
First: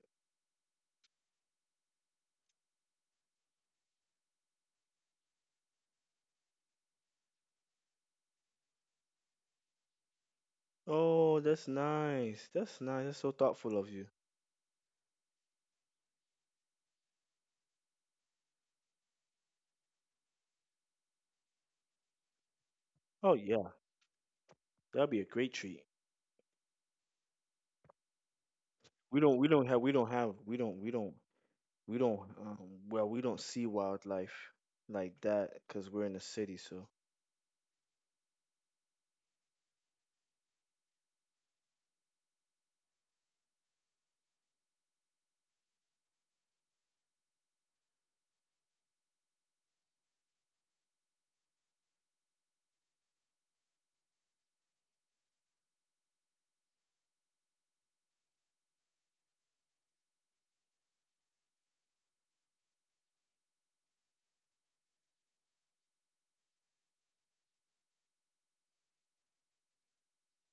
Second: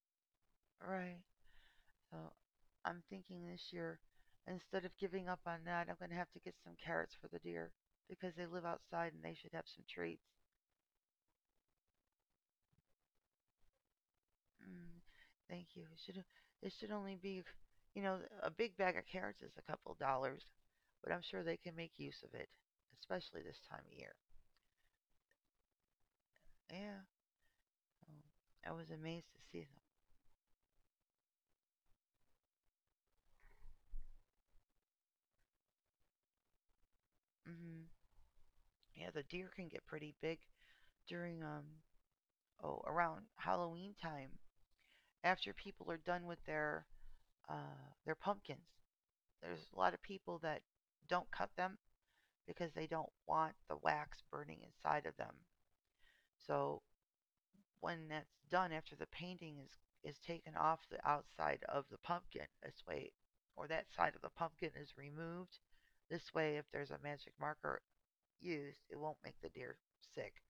Speaker 1: Right. So I'm thinking this year, instead of giving up on that, I'm going to have to get some carrots for the deer because they live outside and they should have some treats.
Speaker 2: Oh, that's nice. That's nice. That's so thoughtful of you.
Speaker 1: Mm, thank you. It should only be, you know, a big bag of carrots is a couple dollars, but I'm sure they can make use of it,
Speaker 2: Oh
Speaker 1: especially this
Speaker 2: yeah,
Speaker 1: time of year.
Speaker 2: that'd be a great treat.
Speaker 1: Yeah. um, I was
Speaker 2: We
Speaker 1: amazed
Speaker 2: don't.
Speaker 1: to
Speaker 2: We
Speaker 1: see
Speaker 2: don't
Speaker 1: them.
Speaker 2: have. We don't have. We don't. We don't. We don't. Well, we don't see wildlife like that because we're in the city. So.
Speaker 1: hmm Yeah, the deer can get pretty big during oh around Halloween time after people are done with uh, their pumpkins. There's a lot of people that don't cut them because they don't want the wax burning inside of them. So when that's done, after the painting is taken off the outside of the pumpkin this way, or that side of the pumpkin is removed this way, if there's a magic marker used, it won't make the deer sick.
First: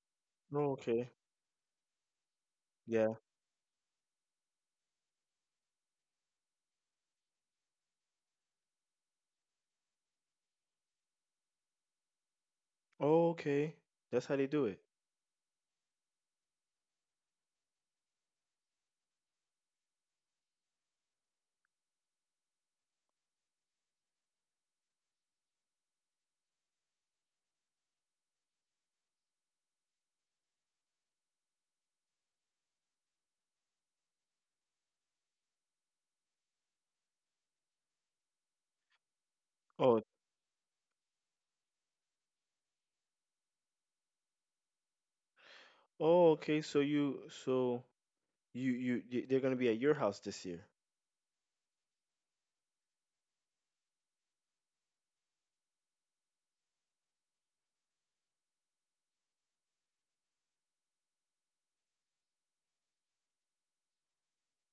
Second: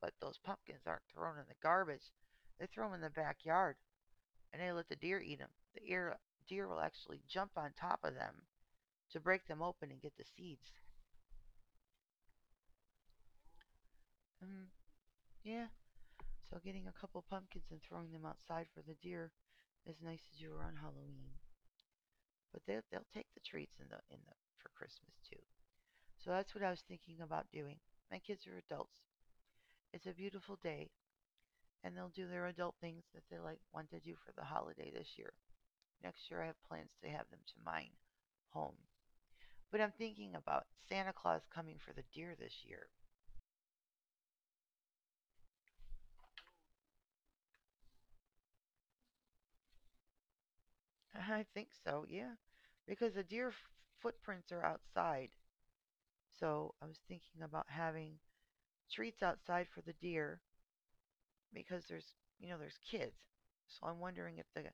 Speaker 1: But those
Speaker 2: Oh,
Speaker 1: pumpkins aren't
Speaker 2: okay.
Speaker 1: thrown in the garbage, they throw them in the
Speaker 2: Yeah.
Speaker 1: backyard and they let the deer eat them. The deer will actually jump on top of them to break them open and get the seeds.
Speaker 2: Oh, okay. That's how they do
Speaker 1: Um,
Speaker 2: it.
Speaker 1: yeah, so getting a couple pumpkins and throwing them outside for the deer as nice as you were on Halloween. But they'll take the treats in the for Christmas too. So that's what I was thinking about doing. My kids are adults. It's a beautiful day, and they'll do their adult things that they like want to do for the holiday this year. Next year, I have plans to have them to mine home. But I'm
Speaker 2: Oh.
Speaker 1: thinking about Santa Claus coming for the deer this year.
Speaker 2: Oh, okay. So you. So you. You. Y- They're gonna be at your house this year.
Speaker 1: I think so, yeah. Because the footprints are outside. So I was thinking about having treats outside for the deer because there's, you know, there's kids. So I'm wondering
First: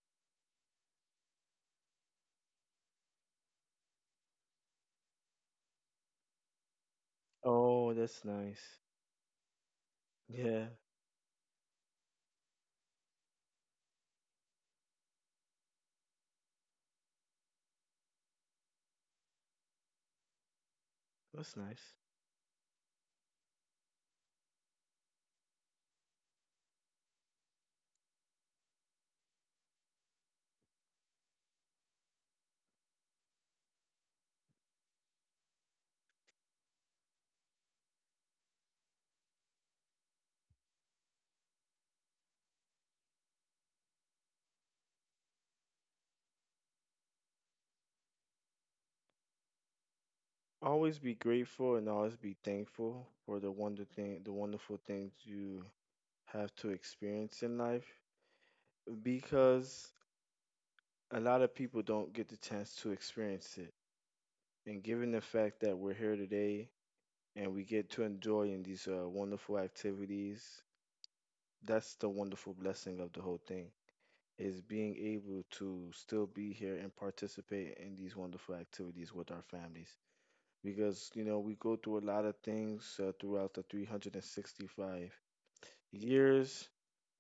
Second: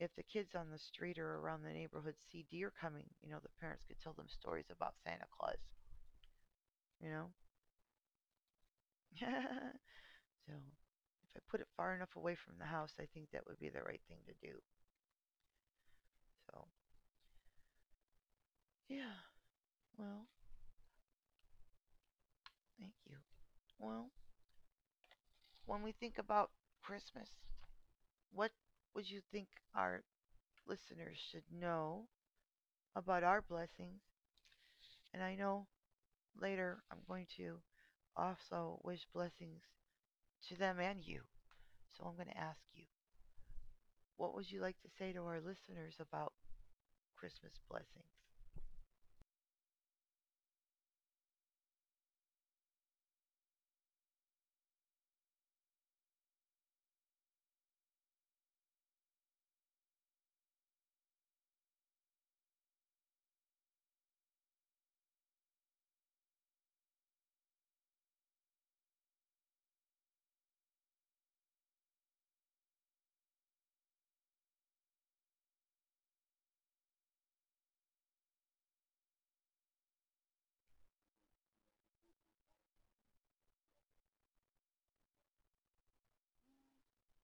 Speaker 1: if the kids on the street or around the neighborhood see deer coming, you know, the parents could tell them stories about Santa Claus, you know?
Speaker 2: Oh, that's nice.
Speaker 1: <laughs> So
Speaker 2: Yeah.
Speaker 1: if I put it far enough away from the house, I think that would be the right thing to do. So, yeah. Well,
Speaker 2: That's nice.
Speaker 1: thank you. Well, when we think about Christmas, what would you think our listeners should know about our blessings? And I know later I'm going to also wish blessings to them and you. So I'm going to ask you, what would you like to say to our listeners about Christmas blessings?
Speaker 2: Always be grateful and always be thankful for the wonderful things you have to experience in life because a lot of people don't get the chance to experience it. And given the fact that we're here today and we get to enjoy in these wonderful activities, that's the wonderful blessing of the whole thing is being able to still be here and participate in these wonderful activities with our families. Because we go through a lot of things throughout the 365 years,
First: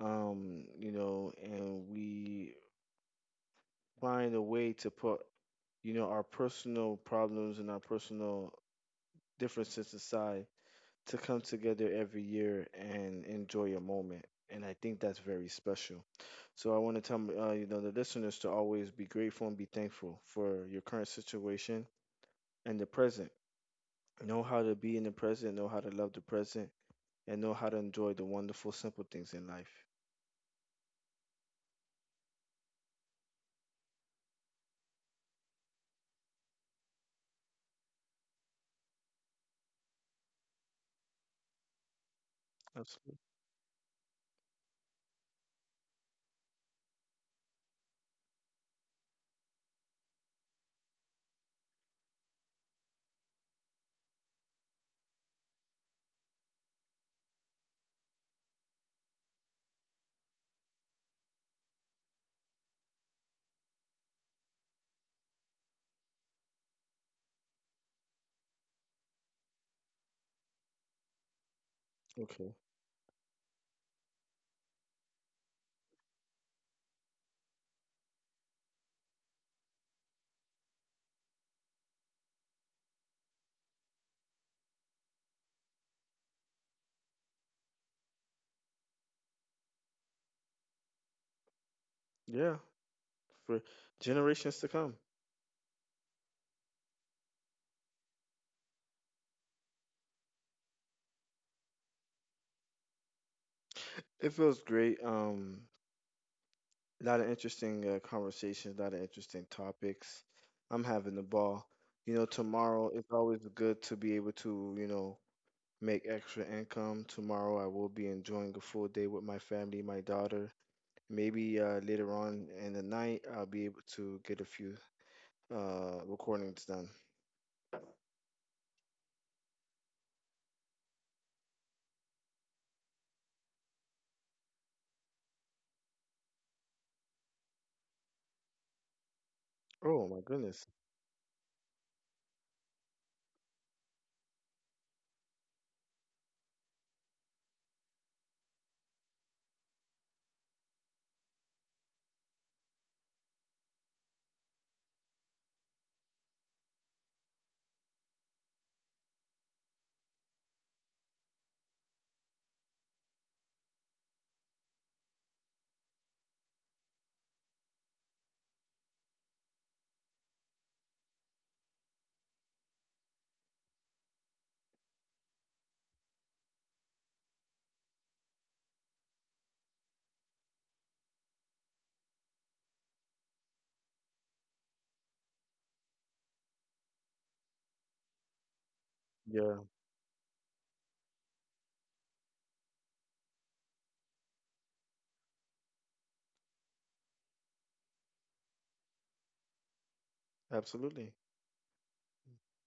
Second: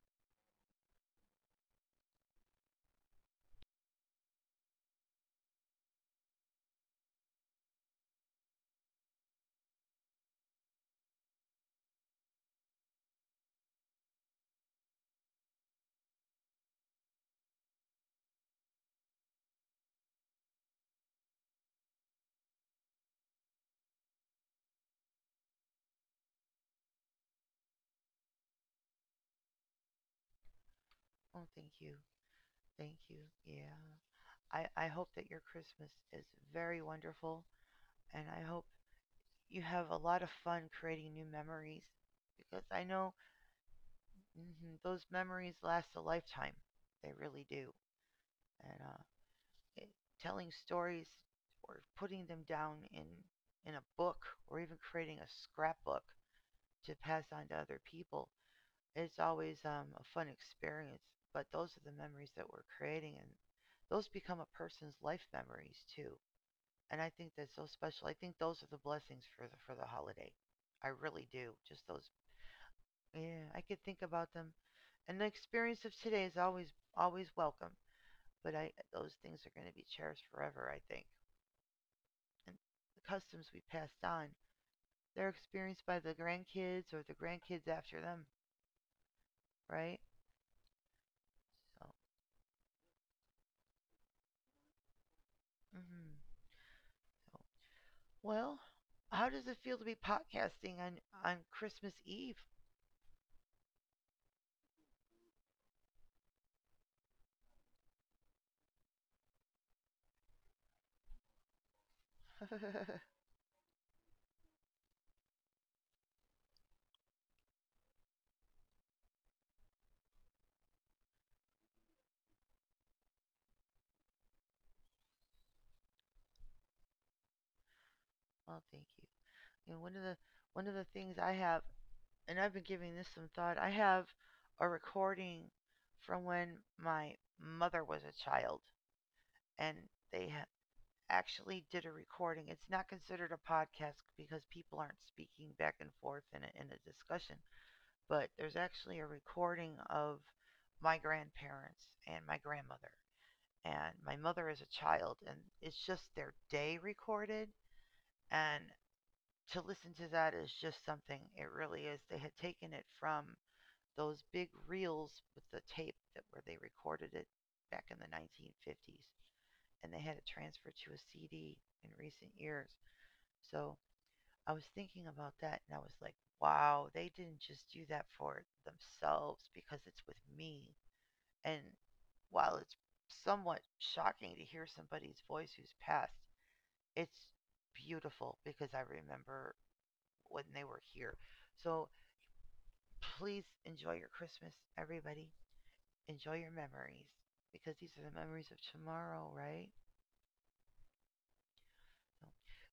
Speaker 2: and we find a way to put our personal problems and our personal differences aside to come together every year and enjoy a moment. And I think that's very special. So I want to tell the listeners to always be grateful and be thankful for your current situation and the present. Know how to be in the present. Know how to love the present. And know how to enjoy the wonderful, simple things in life.
Speaker 1: Oh, thank you. Thank you. Yeah. I hope that your Christmas is very wonderful. And I hope you have a lot of fun creating new memories because I know
Speaker 2: Absolutely.
Speaker 1: mhm, those memories last a lifetime. They really do. And it, telling stories or putting them down in a book, or even creating a scrapbook to pass on to other people, it's always a fun experience. But those are the memories that we're creating, and those become a person's life memories too. And I think that's so special. I think those are the blessings for the holiday. I really do, just those.
Speaker 2: Okay.
Speaker 1: Yeah, I could think about them, and the experience of today is always always welcome. But I those things are going to be cherished forever, I think. And the customs we passed on, they're experienced by the grandkids or the grandkids after them, right? So,
Speaker 2: Yeah. For generations to come.
Speaker 1: mm-hmm. So well, how does it feel to be podcasting on Christmas Eve?
Speaker 2: It feels great. A lot of interesting conversations, a lot of interesting topics. I'm having the ball. You know,
Speaker 1: <laughs> Well,
Speaker 2: tomorrow it's always good to be able to, make extra income. Tomorrow I will be enjoying a full day with my family, my daughter. Maybe later on in the night I'll be able to get a few recordings done.
Speaker 1: thank you. You know, one of the things I have, and I've been giving this some thought. I have a recording from when my mother was a child, and
Speaker 2: Oh my
Speaker 1: they ha-
Speaker 2: goodness.
Speaker 1: actually did a recording. It's not considered a podcast because people aren't speaking back and forth in in a discussion, but there's actually a recording of my grandparents and my grandmother. And my mother as a child, and it's just their day recorded. And to listen to that is just something, it really is. They had taken it from those big reels with the tape that where they recorded it back in the 1950s, and they had it transferred to a CD in recent years. So I was thinking about that and I was like, wow, they didn't just do that for themselves because it's with me. And while it's somewhat shocking to hear somebody's voice who's passed, it's beautiful because I remember
Speaker 2: Yeah.
Speaker 1: when they were here. So please enjoy your Christmas, everybody. Enjoy your memories because these are the memories of tomorrow, right?
Speaker 2: Absolutely.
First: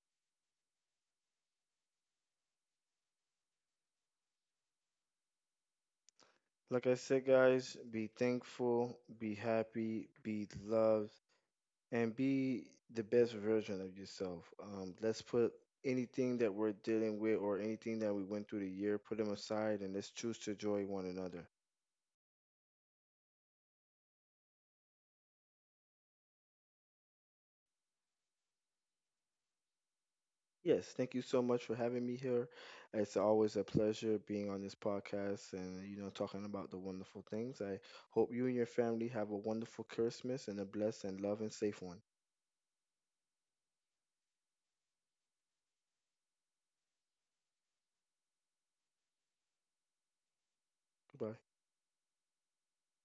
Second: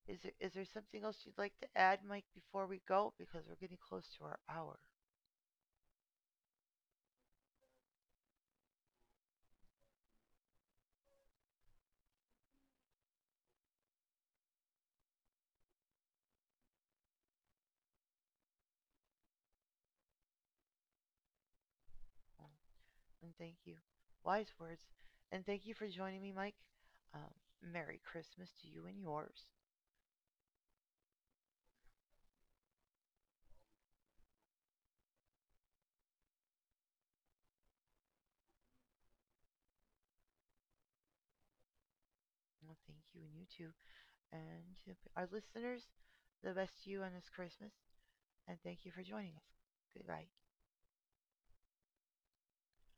Speaker 1: So is there something else you'd like to add, Mike, before we go? Because we're getting close to our hour.
Speaker 2: Like I said, guys, be thankful, be happy, be loved, and be the best version of yourself. Let's put anything that we're dealing with or anything that we went through the year, put them aside, and let's choose to enjoy one another.
Speaker 1: And thank you. Wise words. And thank you for joining me, Mike. Um, Merry Christmas to you and yours.
Speaker 2: Yes, thank you so much for having me here. It's always a pleasure being on this podcast and talking about the wonderful things. I hope you and your family have a wonderful Christmas and a blessed and loving safe one.
Speaker 1: Well, thank you and you too. And to our listeners, the best to you on this Christmas. And thank you for joining us. Goodbye.
Speaker 2: Goodbye.